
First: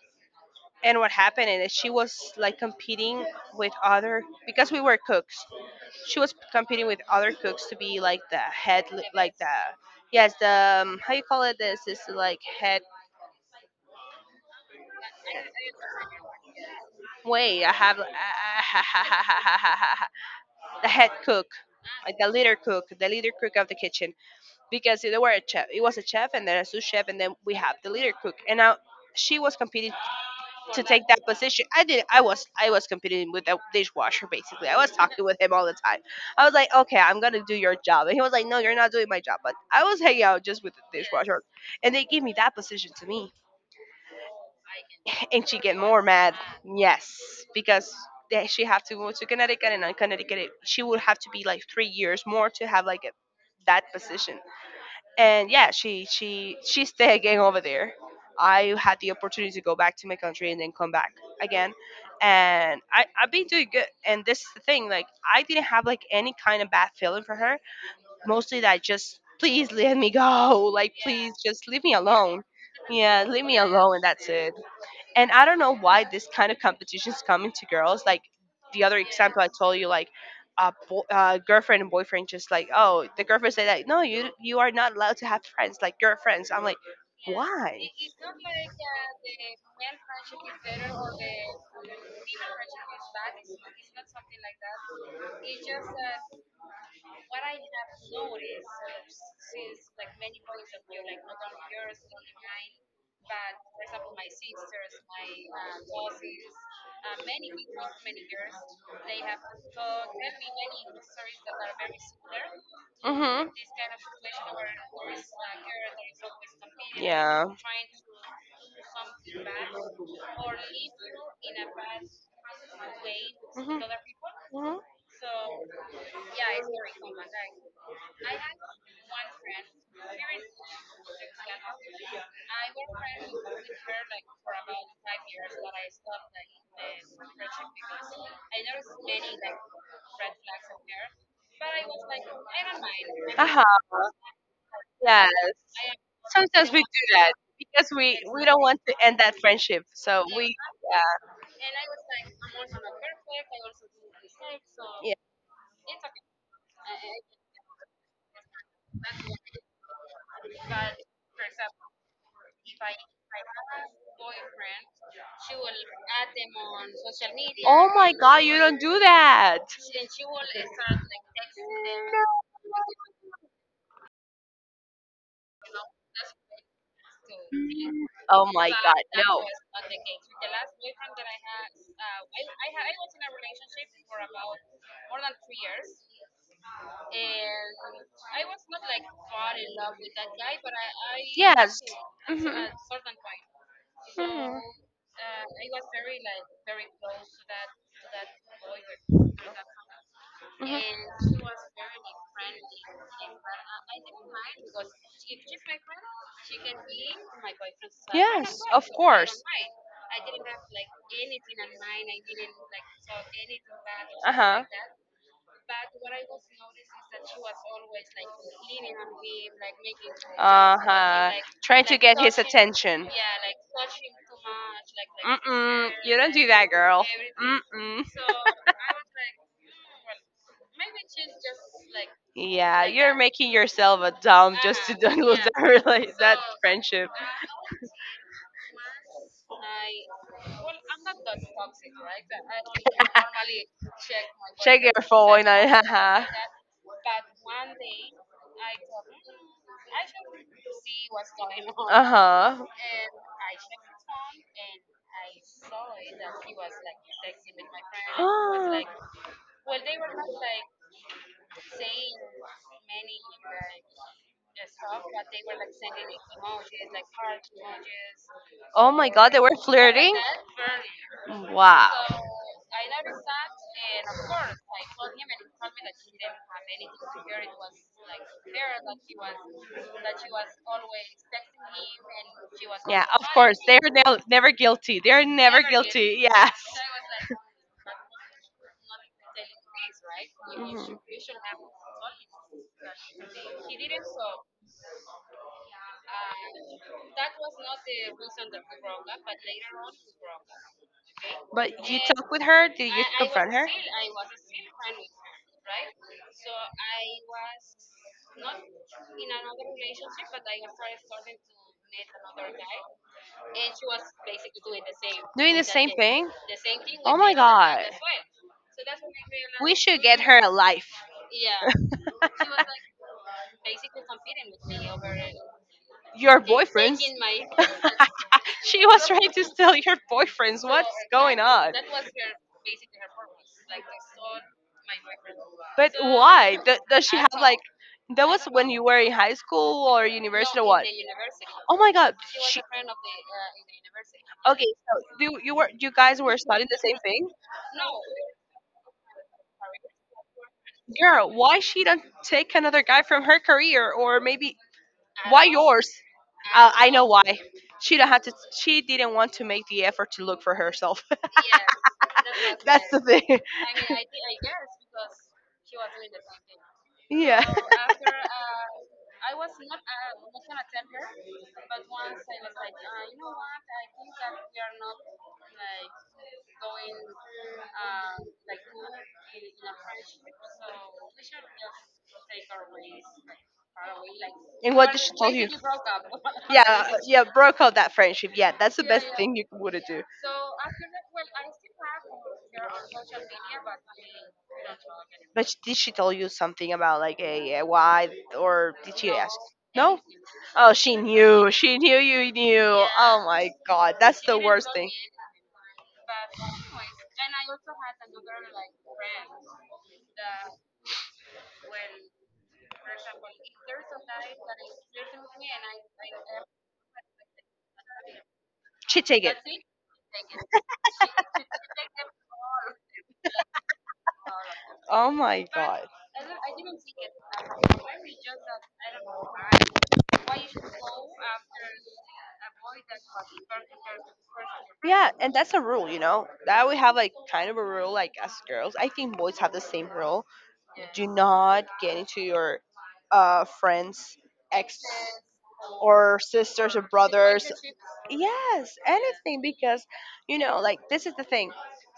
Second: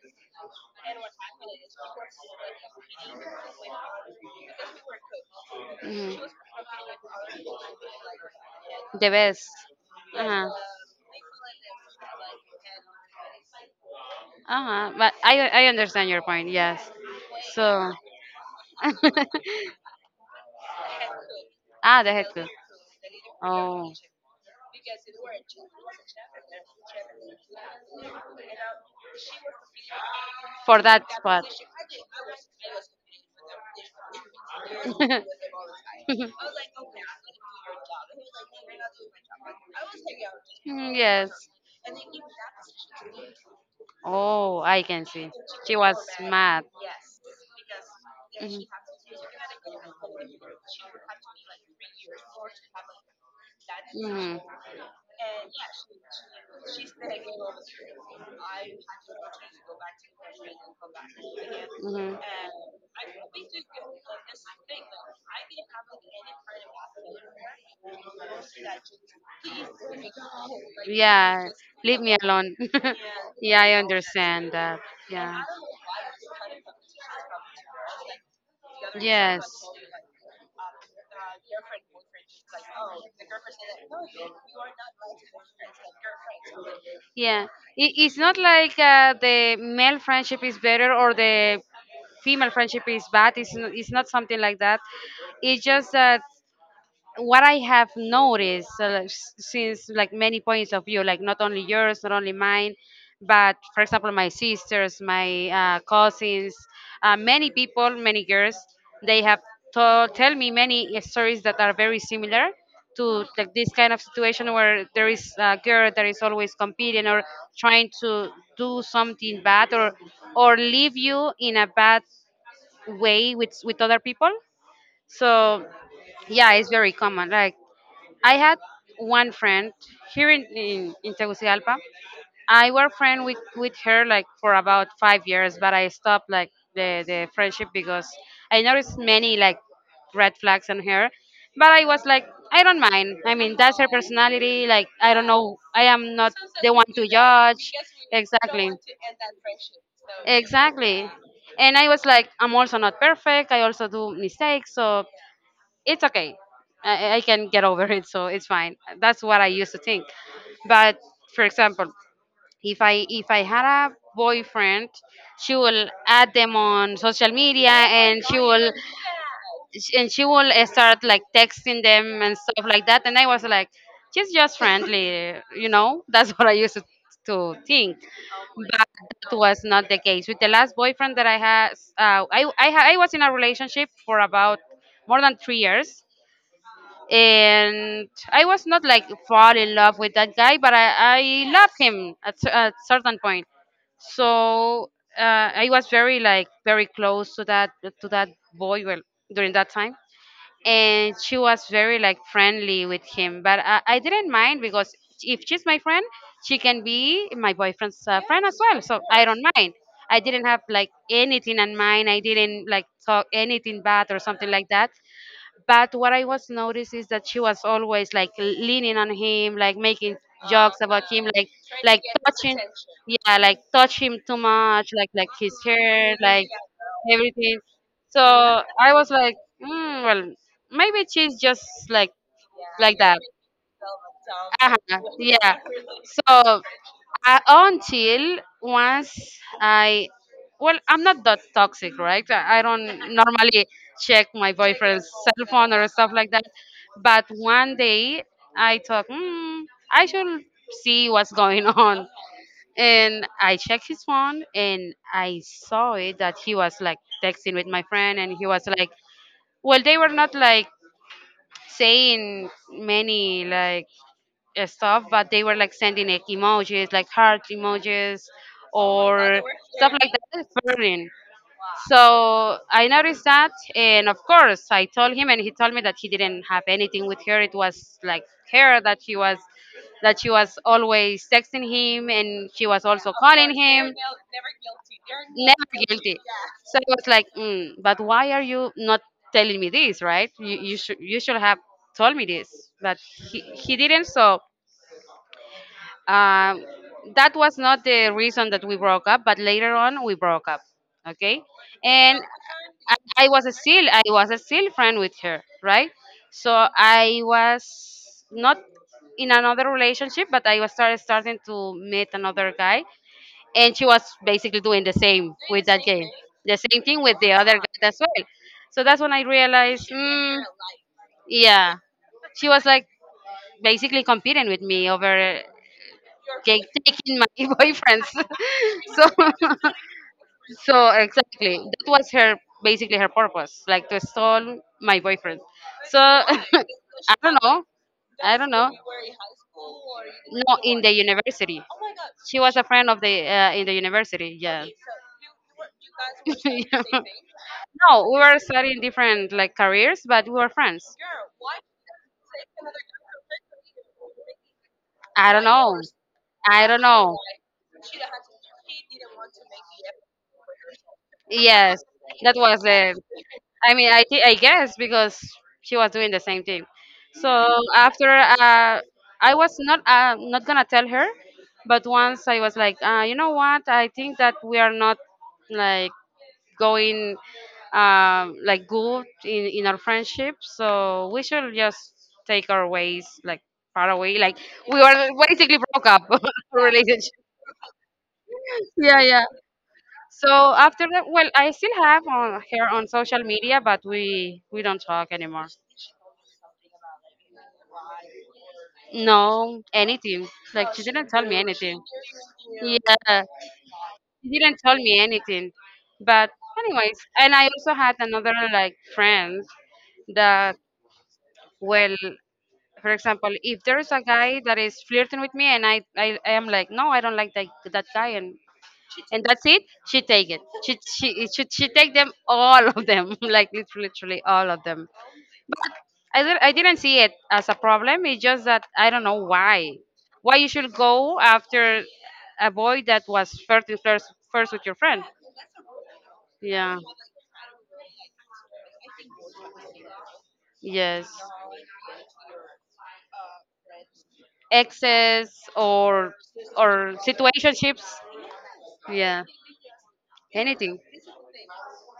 A: And what happened is she was like competing with other because we were cooks.
B: Hmm.
A: She was competing with other cooks to be like the head,
B: The
A: like
B: best.
A: the, yes,
B: Uh-huh.
A: the how you call it, this is like head,
B: Uh-huh. But I understand your point. Yes.
A: wait, I
B: So,
A: have the head cook,
B: ah, the
A: like
B: head
A: the
B: coach.
A: leader cook, the leader cook of the
B: Oh,
A: kitchen, because they were a chef, it was a chef, and then a sous chef, and then we have the leader cook, and now she was competing
B: for
A: to take
B: that
A: that
B: spot.
A: position. I did. I was competing with a dishwasher basically. I was talking with him all the time. I was like, okay, I'm gonna do your job, and he was like, no, you're not doing my job. But I was hanging out just with
B: Mm,
A: the dishwasher,
B: yes.
A: and they gave me that position to me,
B: Oh, I can see.
A: and she
B: She
A: get
B: was
A: more
B: smart,
A: mad.
B: mad.
A: Yes, because
B: Mhm.
A: she had to move to Connecticut, and in Connecticut, she would have to be like 3 years more to have like a, that position.
B: Mhm.
A: And yeah, she stay again over there. I had the opportunity to go back to my country and then come back again,
B: Mhm.
A: and I've been doing good. And this is the thing, like I didn't have like any kind of bad feeling for her. Mostly that just please let me go, like please
B: Yeah,
A: just leave me
B: leave me
A: alone.
B: alone.
A: Yeah, leave me
B: Yeah, I
A: alone, and that's
B: understand
A: it.
B: that.
A: And
B: Yeah.
A: I don't know why this kind of competitions come into girls. Like the other example I
B: Yes.
A: told you, like a girlfriend and boyfriend, just like oh, the girlfriend said like, no, you are not allowed to have friends, like your friends. I'm like,
B: Yeah,
A: why?
B: it's not like the male friendship is better or the female friendship is bad. It's not something like that. It's just that what I have noticed, like, since like many points of view, like not only yours, not only mine, but for example, my sisters, my cousins, many people, many girls, they have tell me many stories that are very similar to
A: Mm-hmm.
B: like this kind of situation where there is a girl that is always competing or
A: Yeah.
B: trying to do something bad or leave you in a bad way with
A: Mm-hmm.
B: other people.
A: Mm-hmm.
B: So yeah, it's very common. Like I had one friend here in Tegucigalpa. I were friend with her like for about 5 years, but I stopped like the friendship because I noticed many like red flags on her. But I was like, I don't mind. I
A: Uh
B: mean,
A: huh.
B: that's her personality. Like I don't
A: Yes.
B: know. I am not
A: Sometimes
B: the
A: we
B: one
A: do
B: to
A: that
B: judge.
A: because we don't
B: Exactly.
A: want to end that friendship. So we
B: Exactly. And I was like, I'm also not perfect. I also do mistakes.
A: yeah.
B: So
A: Yeah.
B: it's okay. I can get over it, so it's fine. That's what I used to think. But for example, if I had a boyfriend, she will add them on social media,
A: Oh my
B: and
A: god,
B: she
A: you
B: will
A: don't do that.
B: and she will start like texting them and stuff like that. And I was like, she's just friendly. That's what I used to think.
A: Oh my
B: But
A: god,
B: that
A: no.
B: was not the case with the last boyfriend that I had. I was in a relationship for about more than 3 years, and I was not like fall in love with that guy, but I loved
A: Yes.
B: him at
A: Hmm.
B: at certain point.
A: Hmm.
B: So, uh, I was very, like, very close to that boy, well, during that time, and she
A: Hmm.
B: was very like friendly with him. But I didn't mind because if she's my friend, she can be my boyfriend's friend as
A: Yes,
B: well.
A: of
B: So I
A: course.
B: don't mind. I didn't have like anything in mind. I didn't like talk anything bad or something
A: Uh
B: like that, but what I was noticed is that she was
A: huh.
B: always like leaning on him, like making
A: Uh
B: jokes about him,
A: huh.
B: like
A: Trying to get his
B: touching,
A: attention.
B: yeah, like touch him too much, like his
A: Mm-mm.
B: hair,
A: You don't
B: like
A: do that, girl.
B: everything.
A: Mm-mm.
B: So I was like, well, maybe she's just like
A: Yeah,
B: like
A: you're
B: that.
A: making yourself a dumb just to
B: Uh-huh.
A: don't lose
B: Yeah.
A: that
B: So,
A: friendship.
B: until once I, well, I'm not that toxic, right? I don't normally check my
A: Check your
B: boyfriend's cell
A: phone. I.
B: phone or stuff
A: haha.
B: like that. But one day I thought, I should see what's going on.
A: Uh
B: And I checked his phone and I saw it that he was like texting with my friend and he was
A: huh.
B: like, well, they were not like saying many like stuff, but they were like sending like emojis, like heart emojis,
A: Oh my god,
B: or
A: they were
B: stuff like
A: flirting?
B: that, flirting.
A: Wow.
B: So I noticed that, and of course I told him, and he told me that he didn't have anything with her. It was like her that she was always texting him, and she was
A: Yeah,
B: also
A: of
B: calling
A: course.
B: him.
A: Never guilty. They're never
B: Never
A: guilty.
B: guilty.
A: Yes.
B: So I was like, but why are you not telling me this, right? You should
A: Mhm.
B: you should have told me this, but he didn't. So Um, that was not the reason that we broke up, but later on we broke up. Okay,
A: But you
B: and
A: talk with her? Did you
B: I was
A: confront her?
B: still I was still friend with her, right? So I was not in another relationship, but I was started starting to meet another guy, and she was basically doing the same
A: Doing the
B: with that
A: same
B: guy,
A: thing?
B: the same thing
A: Oh
B: with the
A: my
B: other
A: god.
B: guy as well. So that's when I
A: We
B: realized,
A: should get her
B: mm,
A: a life.
B: yeah, she was like basically competing with me over
A: Your boyfriends?
B: taking my boyfriends.
A: She was
B: So,
A: trying to steal your boyfriends. What's
B: so
A: going
B: exactly,
A: on?
B: that was her basically her purpose, like to stall my boyfriend.
A: But
B: So I
A: why? Does she have
B: don't
A: like?
B: know,
A: That
B: I
A: was
B: don't
A: when
B: know.
A: you were in high school or
B: No,
A: university or
B: in
A: what?
B: the university,
A: Oh my god.
B: she was
A: She,
B: a friend of the in the university. Yeah.
A: okay, so you were, you guys were studying the
B: Yeah.
A: same thing?
B: No, we were studying different like careers, but we were friends.
A: Girl, why she don't take another guy from her career or maybe
B: I don't
A: why
B: know.
A: yours?
B: I don't
A: I know
B: know.
A: why. She don't have to. She didn't want to make the effort to look for herself.
B: Yes, that was
A: That's
B: it.
A: the thing.
B: I mean, I guess because she was doing the same thing. So
A: Yeah.
B: after, I was not gonna tell her, but once I was like, you know what? I think that we are not like going, like good in our friendship. So we should just take our ways like far away. Like
A: And
B: we
A: what did
B: were
A: she tell you?
B: basically broke up
A: Yeah,
B: relationship.
A: yeah, broke up that friendship. Yeah, that's the
B: Yeah,
A: best
B: yeah.
A: thing you would do.
B: So after that, well, I still have on her on social media, but we don't talk anymore.
A: But did she tell you something about like a why or did she ask?
B: No,
A: No.
B: anything. Like
A: Oh,
B: she
A: she
B: didn't tell me
A: knew. She
B: anything.
A: knew you knew.
B: Yeah,
A: Oh my god, that's
B: she
A: the
B: didn't
A: worst
B: tell
A: thing.
B: me anything. But anyways, and I also had another like friends that, well, for example, if there's a guy that is flirting with me and I am like, no, I don't like that guy and
A: She
B: and
A: take it.
B: that's it. She take it. She take them all of them, like literally, literally all of them.
A: Oh my god.
B: I didn't see it as a problem. It's just that I don't know why. Why you should go after a boy that was flirting first with your friend?
A: Yeah, and that's a rule, you know. That we
B: Yeah.
A: have like kind of a rule, like as girls. I think boys have the same rule.
B: Yes.
A: Do not get into your friends' ex
B: Exes or
A: or sisters or
B: or
A: brothers.
B: situationships.
A: Yes,
B: Yeah.
A: anything because you know,
B: Anything.
A: like this is the thing.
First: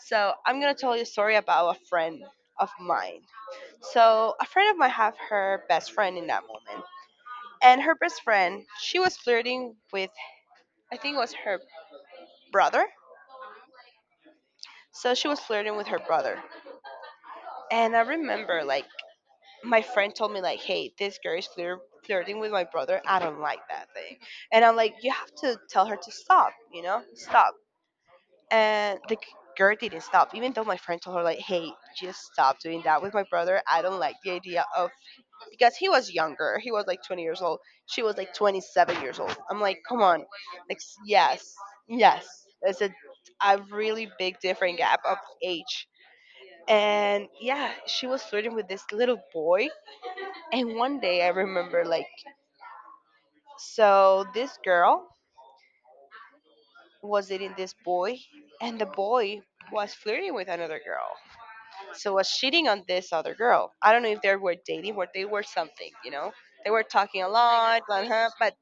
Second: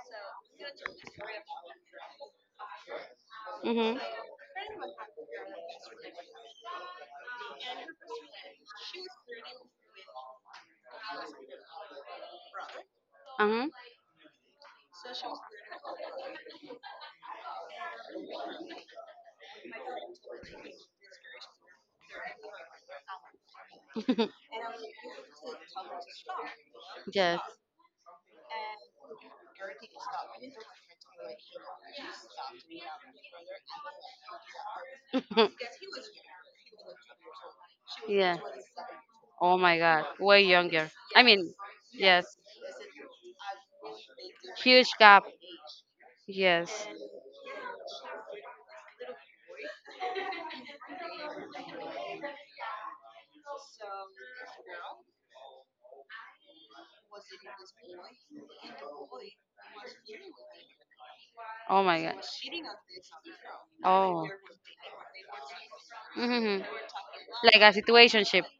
A: So I'm gonna tell you a story about a friend of mine.
B: Mhm.
A: So a friend of mine have her best friend in that moment, and her best friend she was flirting with I think it was her brother.
B: Uh
A: So she was flirting with her brother. And I remember like my friend told me like, "Hey, this girl is flirting with my brother. I don't like that thing."
B: huh.
A: And I'm like, "You have to tell her to stop, you know?
B: Yes.
A: Stop." And girl didn't stop, even though my friend told her like, "Hey, just stop doing that with my brother. I don't like the idea of because he was younger. He was like 20 years old. She was like
B: Yeah.
A: 27 years old." I'm
B: Oh
A: like,
B: my
A: "Come
B: God.
A: on.
B: Way younger. I
A: Yes.
B: mean, yes.
A: Yes. There's a really big different
B: Huge
A: gap of
B: gap.
A: age."
B: Yes.
A: And yeah, she was flirting with this little boy. And one day I remember, like, so this girl was dating this boy, and the boy was flirting with another girl.
B: Oh my
A: So
B: God.
A: was cheating on this other girl. I don't know if
B: Oh.
A: they were dating, but they were something, you know?
B: Hmm.
A: They were talking a
B: Like a
A: lot, uh-huh,
B: situationship.
A: but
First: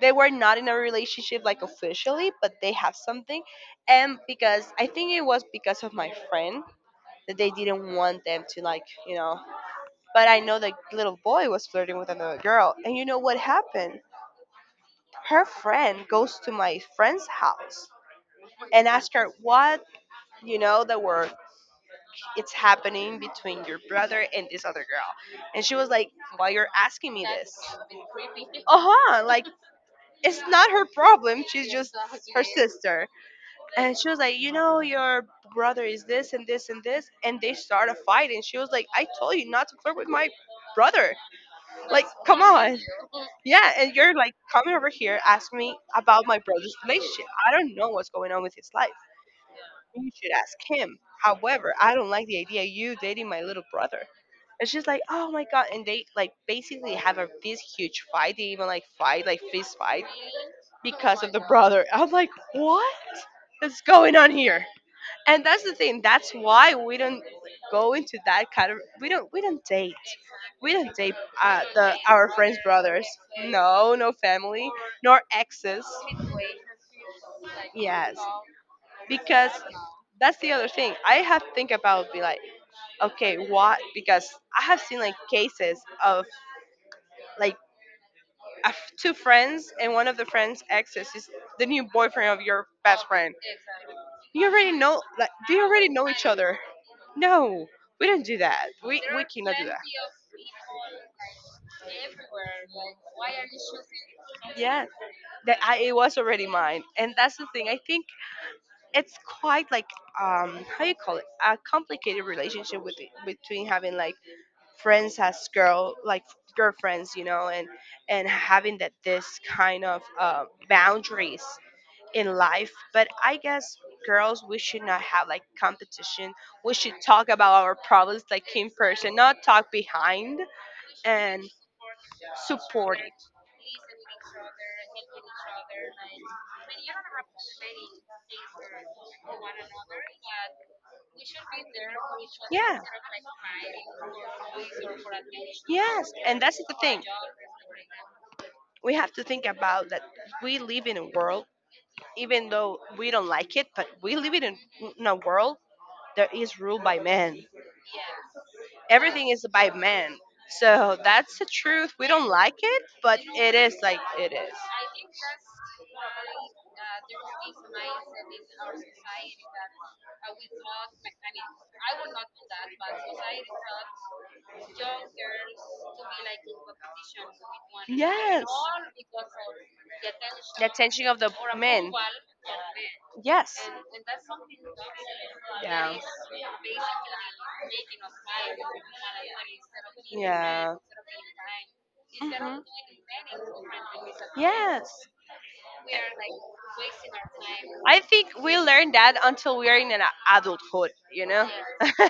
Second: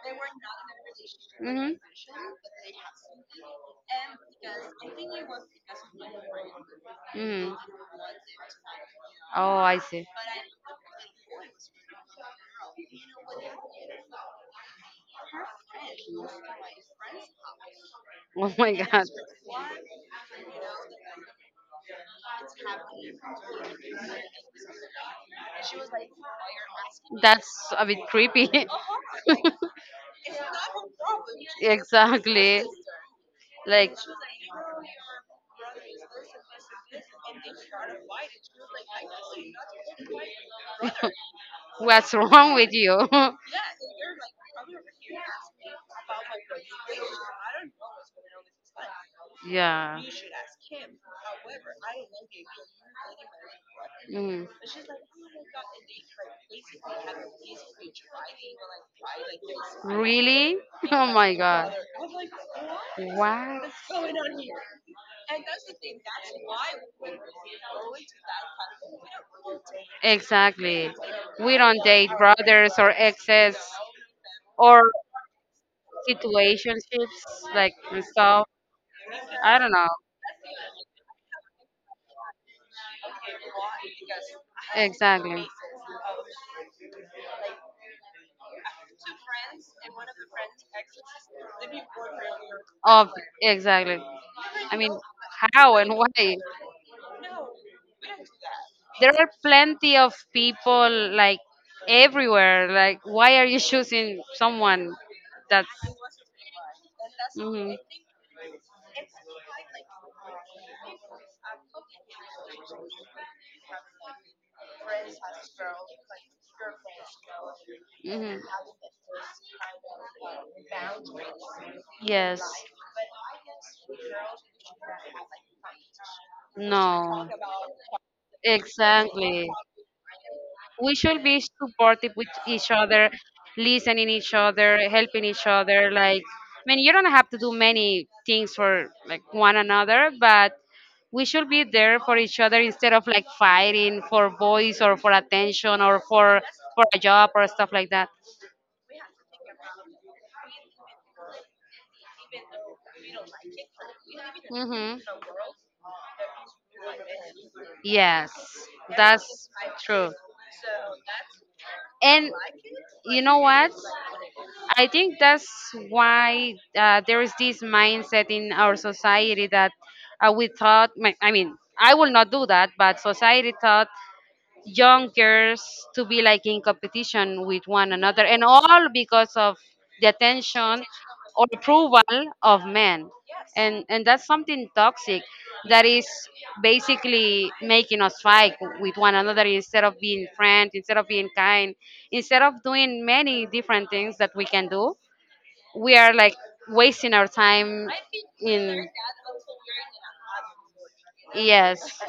A: they were not in a relationship, like,
B: Hmm.
A: officially, but they have something. And because I think it was because of my friend that they
B: Hmm.
A: didn't want them to, like, you know.
B: Oh, I see.
A: But I know the little boy was flirting with another girl. And you know what happened? Her friend goes to my friend's house
B: Oh my
A: and
B: God,
A: asks her what, you know the word, it's happening between your brother and this other girl. And she was like, why you're asking me this?
B: that's a bit creepy.
A: Uh-huh. Like it's not her problem, she's just her
B: Exactly.
A: sister.
B: Like.
A: And she was like, you know your brother is this and this and this. And they start a fight, and she was like, I told you not to flirt with my brother, like
B: What's
A: come
B: wrong with
A: on.
B: you?
A: Yeah, and you're like coming over here asking me about my brother's relationship. I don't know what's going on with his life.
B: Yeah.
A: You should ask him. However, I don't like the idea you dating my little brother.
B: Mm.
A: It's just like, oh my god, and they like basically have a this huge fight. They even like fight, like fist fight,
B: Really? Oh
A: because of
B: my
A: the
B: god.
A: brother. I'm like, what
B: What?
A: is going on here? And that's the thing. That's why we don't go into that kind of. We don't. We don't date. We don't
B: Exactly.
A: date
B: We don't
A: the
B: date
A: our friends'
B: brothers or
A: brothers.
B: exes
A: No, no family,
B: or
A: nor exes.
B: situationships, like, and
A: Yes,
B: stuff.
A: because
B: I don't know.
A: that's the other thing I have to think about, be like, okay, what, because I have seen like
B: Exactly.
A: cases of like two friends, and one of the friends exes is the new boyfriend of your best
B: Of
A: friend.
B: exactly.
A: You already
B: I mean,
A: know, like they
B: how
A: already
B: and
A: know each
B: why?
A: other. No, we don't do that,
B: There
A: we
B: are
A: cannot do that.
B: plenty of people like everywhere. Like, why are you choosing
A: Yeah,
B: someone
A: that
B: that's?
A: I, it was already mine. And that's the thing,
B: Hmm.
A: I think it's quite like, how you call it, a complicated relationship with, between having like friends as girl, like girlfriends, you know, and
B: Hmm.
A: having that this kind of boundaries in
B: Yes.
A: life. But I guess girls, we should not have like competition. We should talk
B: No.
A: about our problems like in person, not
B: Exactly.
A: talk behind.
B: We should
A: And
B: be supportive with each
A: support
B: other,
A: it.
B: listening each other, helping each other. Like, I mean, you don't have to do many things for like one another, but we should be there for each other
A: Yeah.
B: instead of like fighting for voice or for attention or
A: Yes, and
B: for
A: that's the
B: for
A: thing,
B: a job or stuff like that.
A: we have to think about that. We live in a world, even though we don't like it, but we live
B: Hmm.
A: in a world that is ruled by men.
B: Yes,
A: Everything is
B: that's
A: by
B: true.
A: men. So that's the truth. We don't
B: And
A: like it, but
B: you know
A: it
B: what?
A: is like it is.
B: I think that's why, there is this mindset in our society that, we thought — I mean, I will not do that, but society thought young girls to be like in competition with one another,
A: Yes.
B: and all because of the
A: The
B: attention
A: attention of the
B: or
A: men.
B: approval of men.
A: Yes.
B: And that's something toxic that
A: Yeah.
B: is basically making us fight with one another, instead of being friends,
A: Yeah.
B: instead of being kind, instead of
A: Mhm.
B: doing many different things that we can do.
A: Yes.
B: We are like wasting our time
A: I think we
B: in,
A: learn that until we are in an adulthood, you know?
B: yes,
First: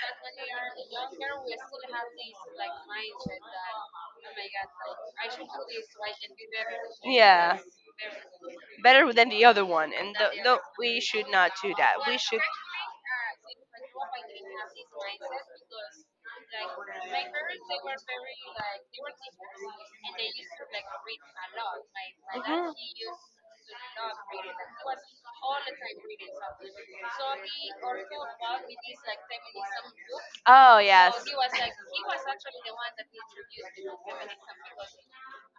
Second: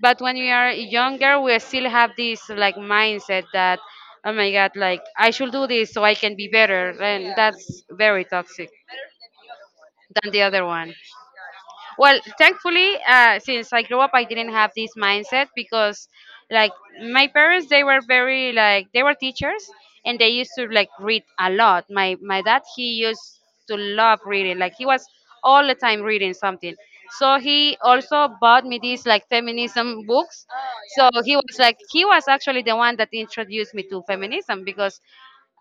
B: but when we are younger we still have this like mindset that, oh my god, like I should do this so I can be better. And
A: Yeah.
B: that's very toxic
A: Better than the other one. And
B: than the
A: th- no,
B: other one.
A: we should not do that. We
B: Well,
A: should.
B: thankfully, since I grew up, I didn't have this mindset because, like, my parents, they were teachers, and they used to like read a lot. My dad,
A: Mhm.
B: he used to love reading. Like he was all the time reading something. So he also bought me these like feminism books.
A: Oh,
B: So he
A: so
B: was like he was actually the one that introduced me to feminism because,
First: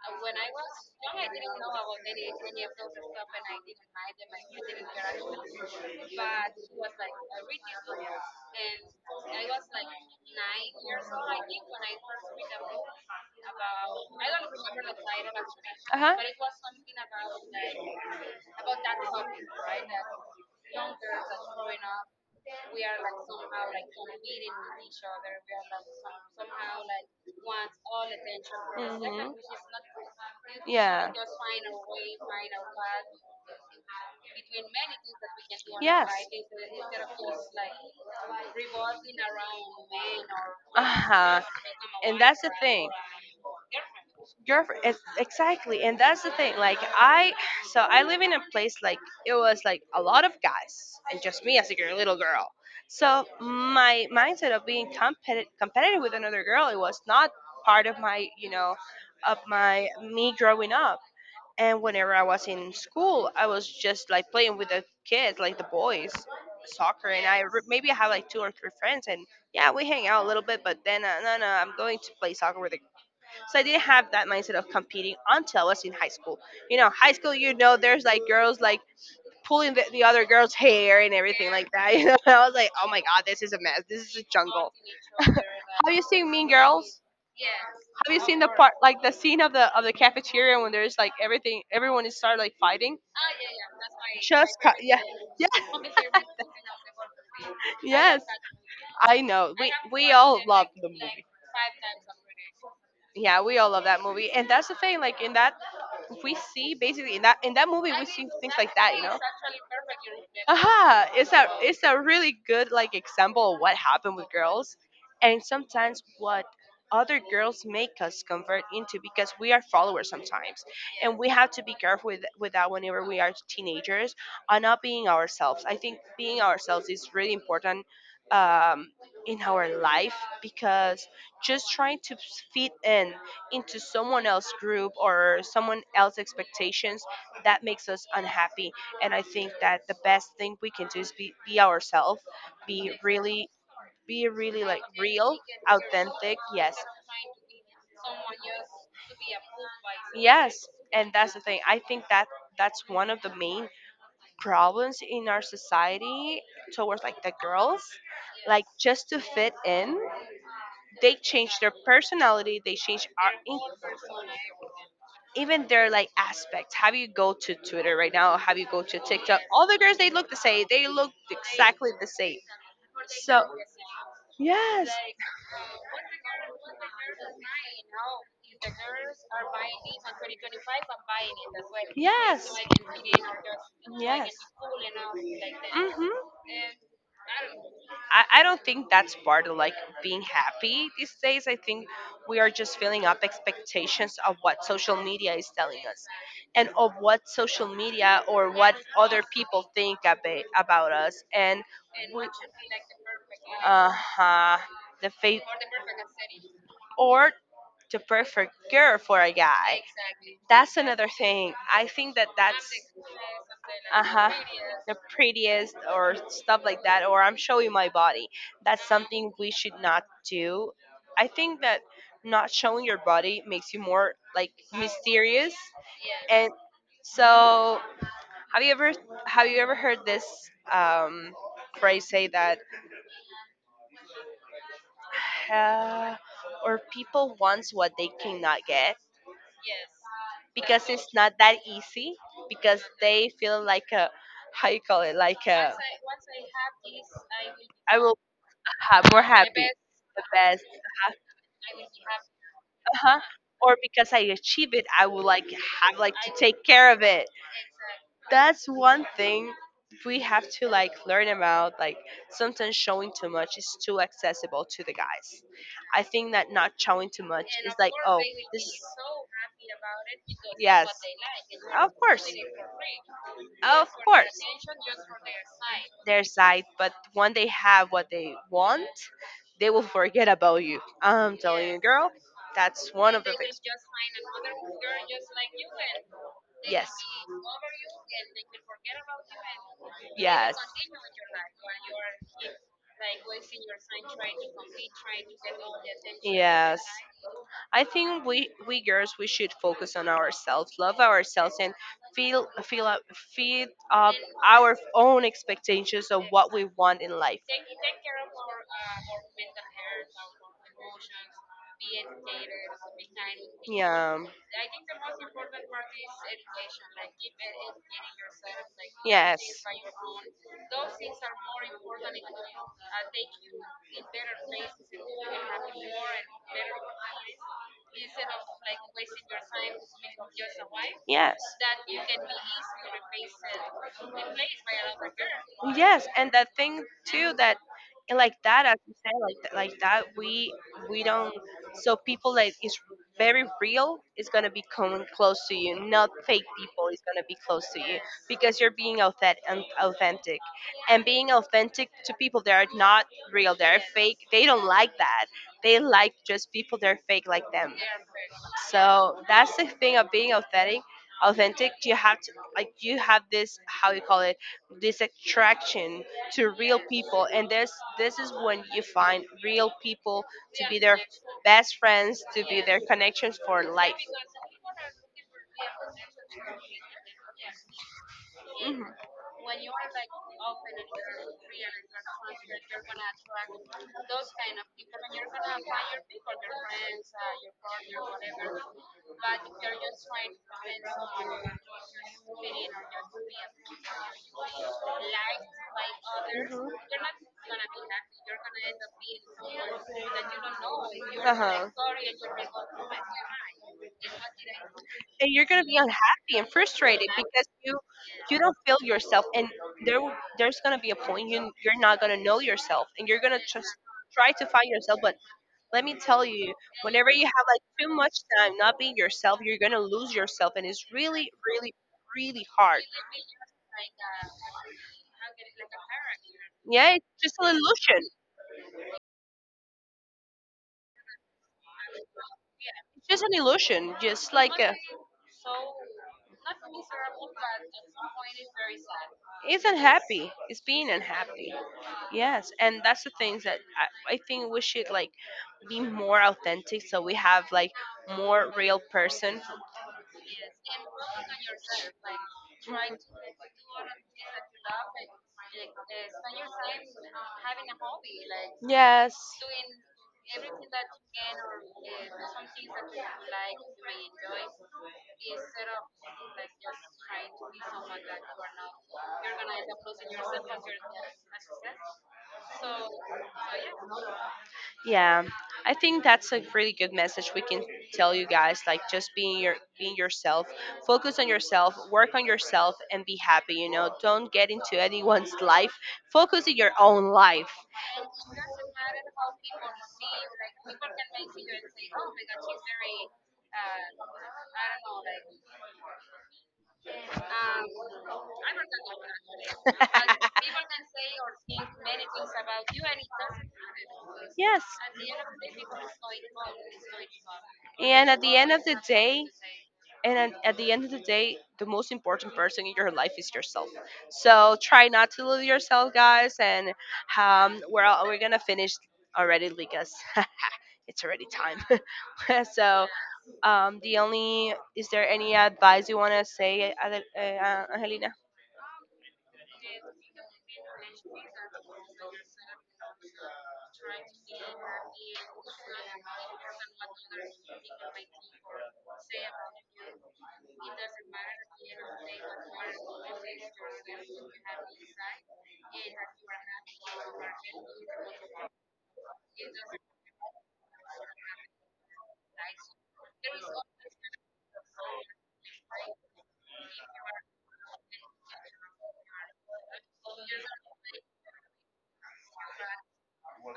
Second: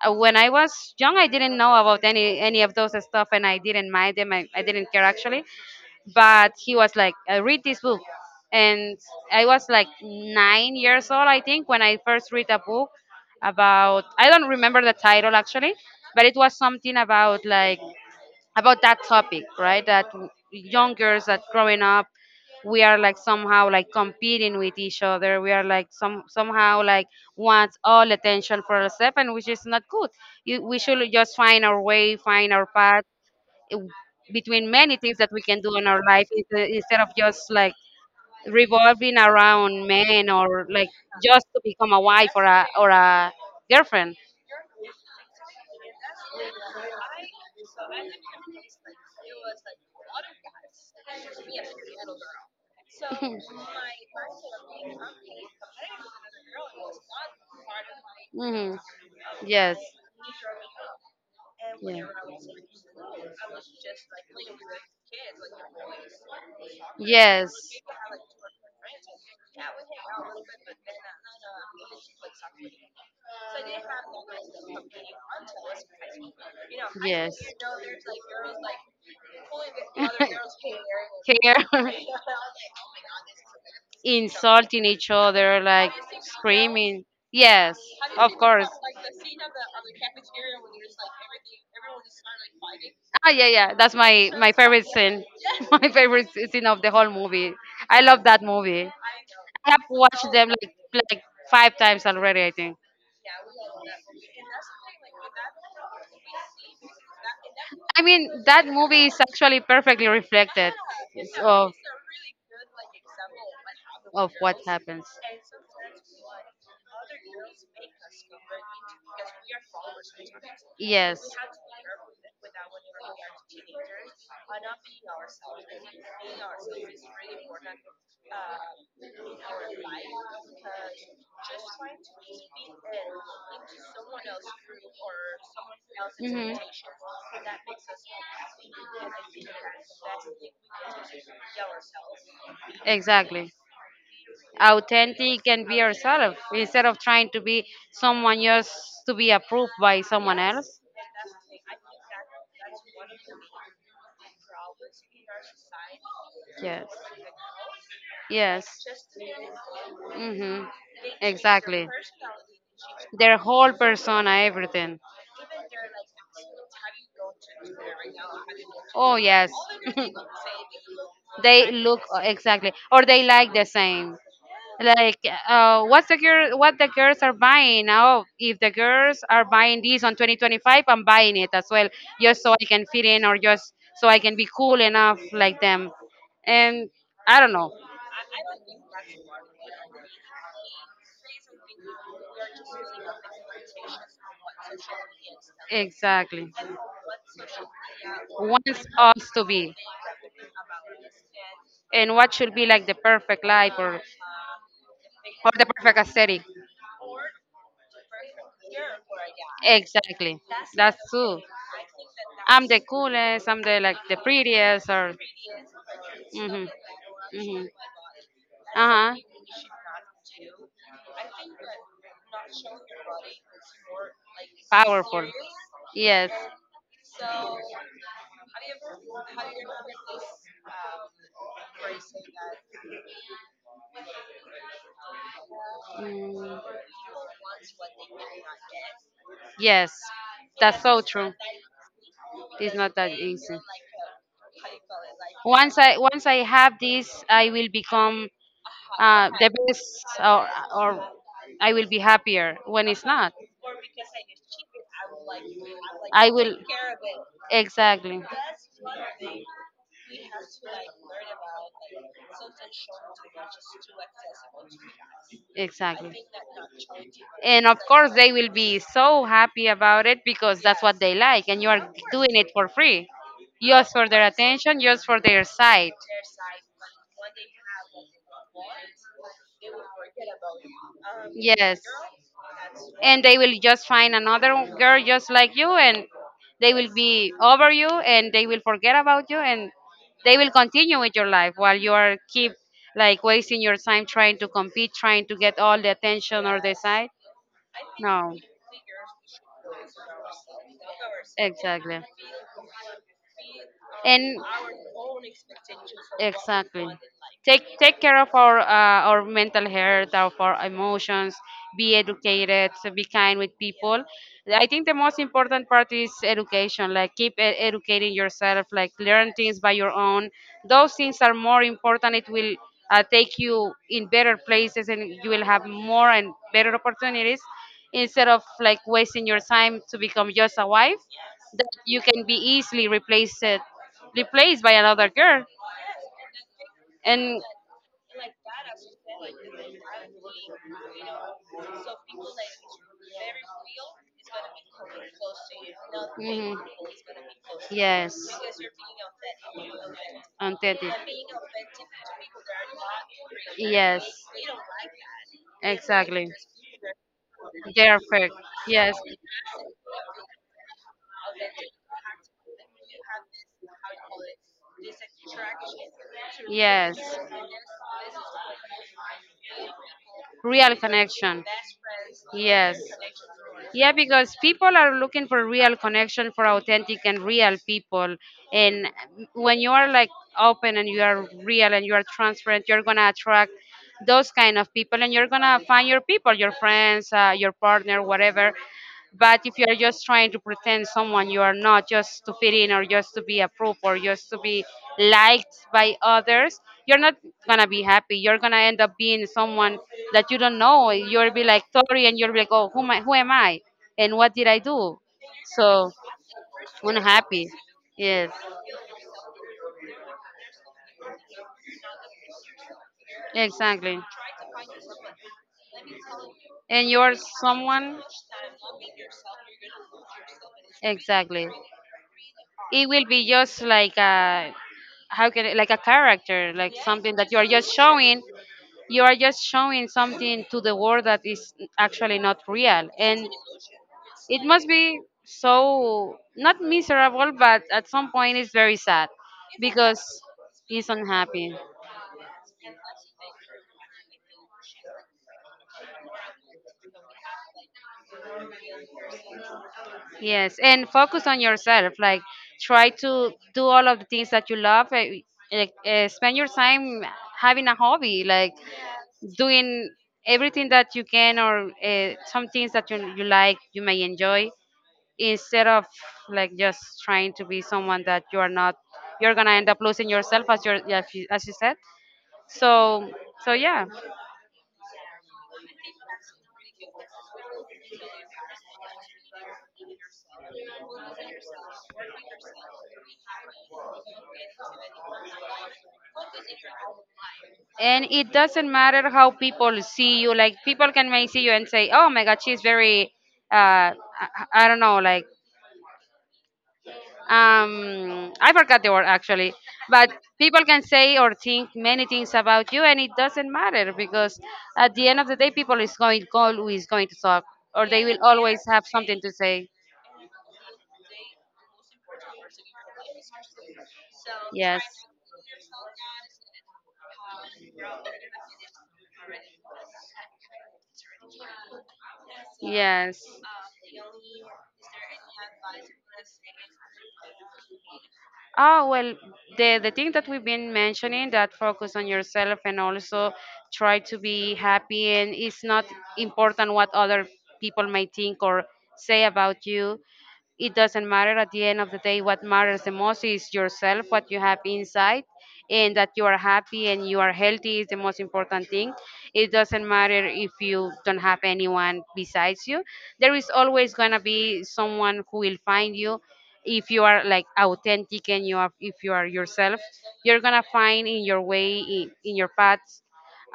B: when I was young, I didn't know about any of those stuff, and I didn't mind them. I didn't care actually, but he was like, read this book." And I was like 9 years old, I think, when I first read a book about, I don't remember the title actually, but it was something about like, about that topic, right? Young girls that growing up, we are like somehow like competing with each other. We are like somehow like wants all attention for ourselves, and which is not good. We should just find our way, find our path, w- between many things that we can do in our life is, instead of just like revolving around men or
A: uh
B: like
A: huh.
B: just to become a wife or a girlfriend.
A: Girlfriend, it's exactly, and that's the thing, like, I so I live in a place like it was like a lot of guys and just me as a girl, little girl. So my mindset of being competitive with another girl, it was not part of my
B: Hmm.
A: of
B: Yes.
A: my me growing up. And whenever I was in school, I was just like playing with the kids like the boys, soccer, and
B: Yeah. Yes.
A: maybe I have like two or three friends. And yeah, we hang out a little bit, but then no, no, I'm going to play soccer
B: So
A: with the. So I
B: they
A: didn't
B: have that
A: have
B: kind
A: that mindset of
B: of
A: competing
B: competing
A: until
B: until
A: I was
B: us
A: in
B: for
A: high
B: high school.
A: school. You
B: You
A: know,
B: know,
A: high
B: high
A: school, you
B: school
A: know, there's like
B: girls
A: girls like
B: like pulling
A: pulling the,
B: the
A: the other
B: other
A: girl's
B: girls' hair,
A: hair and everything
B: care,
A: like that. You
B: you know,
A: know, I was like, oh my god, this is a mess. This is a jungle.
B: insulting each
A: Have
B: other, like, "Have you
A: you
B: seen
A: seen
B: Carol?"
A: Mean Girls?
B: screaming. Yes, Have
A: Have you
B: you of
A: seen
B: seen
A: the
B: course.
A: part,
B: That
A: like the scene of the cafeteria
B: material
A: when
B: when you're
A: there's
B: just like
A: like everything, everyone is started like
B: every...
A: fighting?
B: Ah, yeah, yeah. That's my
A: Just cut.
B: favorite
A: Yeah.
B: scene.
A: Yeah.
B: Yes, my favorite scene of the whole movie. I
A: Yes.
B: love that movie.
A: I know.
B: I
A: We
B: have
A: we
B: watched so
A: all
B: them
A: love
B: like
A: the
B: like
A: movie.
B: five times already, I think.
A: Yeah, we all love that movie, and that's the thing. Like in that we see basically in that movie
B: I
A: we see
B: mean,
A: things
B: that
A: like that, you
B: movie
A: know.
B: is actually perfectly reflected,
A: Aha,
B: yeah,
A: it's
B: you
A: a
B: know,
A: it's a really good like example of what happened with
B: of what
A: girls,
B: happens.
A: and sometimes what other girls make us convert into, because we are followers sometimes, and we
B: Yes.
A: have to be careful with that whenever we are teenagers, on not being ourselves. I think being ourselves is really important, um, in our life, because just trying to fit in into someone else's group or someone else's
B: Mhm.
A: expectations, that makes us unhappy. And I think that the best thing we can do is be ourselves, be really,
B: Exactly.
A: be really like real,
B: Authentic and be
A: authentic.
B: yourself
A: Yes,
B: instead of trying to be someone just to be approved by someone
A: yes,
B: else.
A: and that's the thing. I think that that's one of the main problems in our society
B: Yes.
A: towards like the girls, like
B: Yes.
A: just to fit in.
B: Mm-hmm.
A: They change their
B: Exactly.
A: personality. They change our
B: Their whole persona, everything.
A: even their like aspects. Have you go to Twitter right now? Have you go to
B: Oh,
A: TikTok?
B: yes.
A: All the girls they look the same. They look
B: They
A: exactly
B: look
A: the same.
B: exactly, or they
A: So,
B: like the same.
A: yes.
B: Like, what the girls are buying. Oh, if the girls are buying this on 2025, I'm buying it as well just so
A: Yes.
B: I can fit in or just so I
A: Yes.
B: can be cool enough like them.
A: Mm-hmm.
B: And I don't know.
A: I don't think that's part of like being happy these days. I think we are just filling up expectations of what social media is telling us,
B: Exactly.
A: and of what social media or what
B: Wants
A: other
B: us to
A: people
B: be
A: think about us, and
B: and what should be like the perfect life,
A: uh-huh, the faith
B: or the perfect aesthetic.
A: or the perfect girl for a guy.
B: Exactly.
A: That's
B: That's
A: another
B: true.
A: thing. I think that that
B: I'm the coolest. I'm the like
A: uh
B: the
A: huh,
B: prettiest.
A: the
B: Or
A: prettiest or stuff
B: mhm,
A: like that, or I'm
B: mhm.
A: showing my body. That's
B: Uh huh.
A: something we should not do. I think that not showing your body makes you more like
B: Powerful.
A: mysterious.
B: Yes.
A: And so, have you ever have you ever heard this um, phrase say that, uh,
B: Mm.
A: or people wants what they cannot get,
B: Yes, that's
A: because
B: so
A: it's not
B: true.
A: that easy,
B: It's
A: because
B: not that
A: they
B: easy.
A: feel like a, how you call it, like a,
B: Once I, once I have this, I will
A: I will
B: become
A: more
B: the
A: happy,
B: best,
A: the best.
B: or I will be happier. When it's
A: Uh-huh.
B: not,
A: Or because I achieve it, I will like have like to
B: I will
A: take care of it.
B: exactly.
A: That's one thing we have to like learn about. Like sometimes showing too much is too accessible to the guys. I
B: Exactly.
A: think that not showing too much
B: And
A: is
B: of
A: like,
B: course,
A: oh
B: they will be so happy about it because that's
A: yes,
B: what they like, and you
A: of
B: are
A: course,
B: doing it for free,
A: of
B: just for their
A: course,
B: attention, just for their sight.
A: their side. But when they have what they want, they will forget about you. I'm telling you,
B: Yes.
A: girl, that's one of
B: And
A: the.
B: they will just find another girl just like you, and they
A: Yes.
B: will be over you, and they will forget about you, and they will
A: Yes.
B: continue with your life while you are keep like wasting your time trying to compete, trying to get all the attention or the
A: Yes.
B: sight.
A: I think
B: No.
A: we girls we should focus on ourselves, love ourselves, and
B: Exactly.
A: feel feel up, feed up
B: And
A: our own expectations of what we
B: exactly,
A: want in life.
B: take care of our mental health, of our emotions, be educated, so be kind with people.
A: Yeah.
B: I think the most important part is education, like, keep educating yourself, like, learn
A: Yes.
B: things by your own. Those things are more important. It will, take you in better places and you will have more and better opportunities instead of like wasting your time to become just a wife
A: Yes.
B: that you can be easily replaced, replaced by another girl.
A: Yes, and the thing too
B: And
A: that and like that, as you said, like that we don't so people that is very real is gonna be coming close to you, not fake
B: hmm.
A: people is gonna be close to you,
B: Yes.
A: because you're being authentic.
B: Authentic.
A: And being authentic to people that are not real, they're
B: Yes.
A: fake, they don't like that. They like
B: Exactly.
A: just people that are fake like them.
B: They're fake. Yes.
A: So that's the thing of being authentic. Authentic, you have to like you have this, how you call it, this attraction to real
B: Yes.
A: people, and this is when you find real people, to
B: Real
A: be their
B: connection.
A: best friends, to be
B: Yes.
A: their connections for life.
B: Yeah, because people are looking for real connection, for authentic and real people.
A: Mhm.
B: And when you are like open and you are real and you are transparent, you're gonna attract those kind of people and you're gonna find your people, your friends, your partner, whatever. But if you're just trying to pretend someone you are not just to fit in or just to be approved or just to be liked by others, you're not gonna be happy. You're gonna end up being someone that you don't know. You'll
A: Uh
B: be like
A: huh. And
B: Tori and
A: you're
B: you'll be
A: like,
B: like,
A: oh,
B: oh, who am
A: why am
B: I, who am
A: I?
B: I?
A: And what did I
B: And what did I do?
A: do? And you're gonna be
B: So
A: unhappy and frustrated because
B: unhappy.
A: you
B: Yes,
A: you don't feel yourself, and there's gonna be a point you're not gonna know yourself, and you're gonna just
B: exactly.
A: try to find yourself. But let me tell you,
B: And
A: whenever
B: you're
A: you have like too
B: someone
A: much time not being yourself, you're gonna lose yourself, and it's really
B: exactly.
A: really really hard.
B: It will be just like a, how can it, like a character, like
A: Yeah, it's
B: something that
A: just
B: you are
A: an
B: just
A: illusion.
B: showing. You are just showing something to the world that is actually not real,
A: It's just
B: and
A: an illusion. Just
B: it
A: like
B: must be so not miserable, but at some point it's very sad
A: it's
B: because
A: unhappy. It's
B: he's
A: being unhappy.
B: unhappy.
A: Yes, and that's the things that I think we should like be more authentic, so we have like more real person.
B: Yes, and focus on yourself. Like, try to do all of the things that you love. Like, spend your time having a hobby, like
A: Yes.
B: doing everything that you can, or some things that you like, you may enjoy, instead of like just trying to be someone that you are not. You're gonna end up losing yourself, as you said. So so yeah.
A: Yeah, I think that's a really good message we can tell you guys. Like, just being your being yourself, focus on yourself, work on yourself, and be happy. You know, don't get into anyone's life. Focus on your own life.
B: And it doesn't matter how people see you. Like, people can may see you and say, oh my god, she's very I don't know, like, I forgot the word actually, but people can say or think many things about you and it doesn't matter because
A: Yes.
B: at the end of the day people is going call who is going to talk, or they
A: And
B: will
A: at the end
B: always
A: of the
B: have something
A: day,
B: to say.
A: and at the end of the day, the most important person in your life is yourself. So try
B: Yes.
A: not to lose yourself, guys. And we're gonna finish already, Ligas. It's already time. So
B: Yes.
A: the only is there any advice you wanna say, Angelina?
B: Ah, well, the thing that we've been mentioning, that focus on yourself and also try to be happy, and it's not important what other people may think or say about you. It doesn't matter at the end of the day. What matters the most is yourself, what you have inside, and that you are happy and you are healthy is the most important thing. It doesn't matter if you don't have anyone besides you. There is always going to be someone who will find you if you are like authentic and you are, if you are yourself, you're gonna find in your way in your path,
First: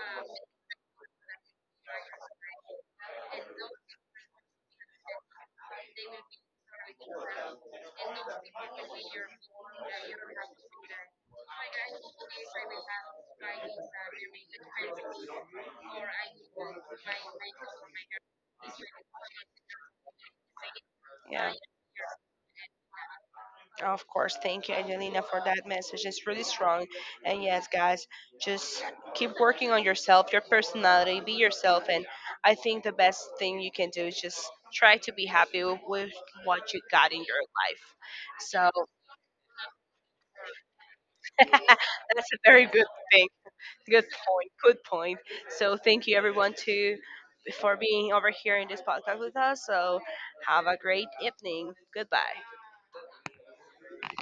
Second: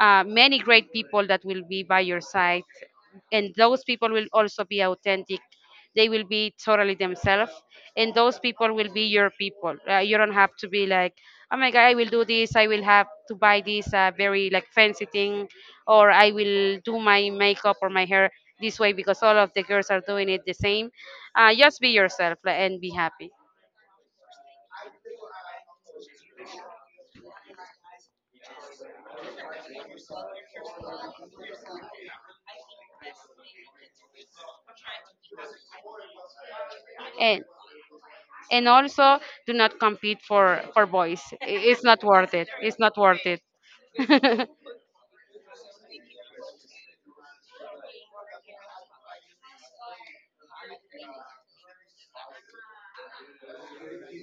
B: many great people that will be by your side, and those people will also be authentic. They will be totally themselves, and those people will be your people. You don't have to be like, oh my god, I will do this, I will have to buy this, very like fancy thing, or I will do my makeup or my hair this way because all of the girls are doing it the same.
A: Yeah.
B: Just be yourself, like, and be happy.
A: Of course, thank you, Angelina, for that message. It's really strong. And yes, guys, just keep working on yourself, your personality, be yourself. And I think the best thing you can do is just try to be happy with what you got in your
B: And
A: life.
B: and
A: So
B: also do not compete for boys. It's not
A: that's
B: worth
A: a
B: it,
A: very
B: it's
A: good
B: not worth
A: thing.
B: it.
A: Good point. Good point. So thank you, everyone, to for being over here in this podcast with us. So have a great evening. Goodbye.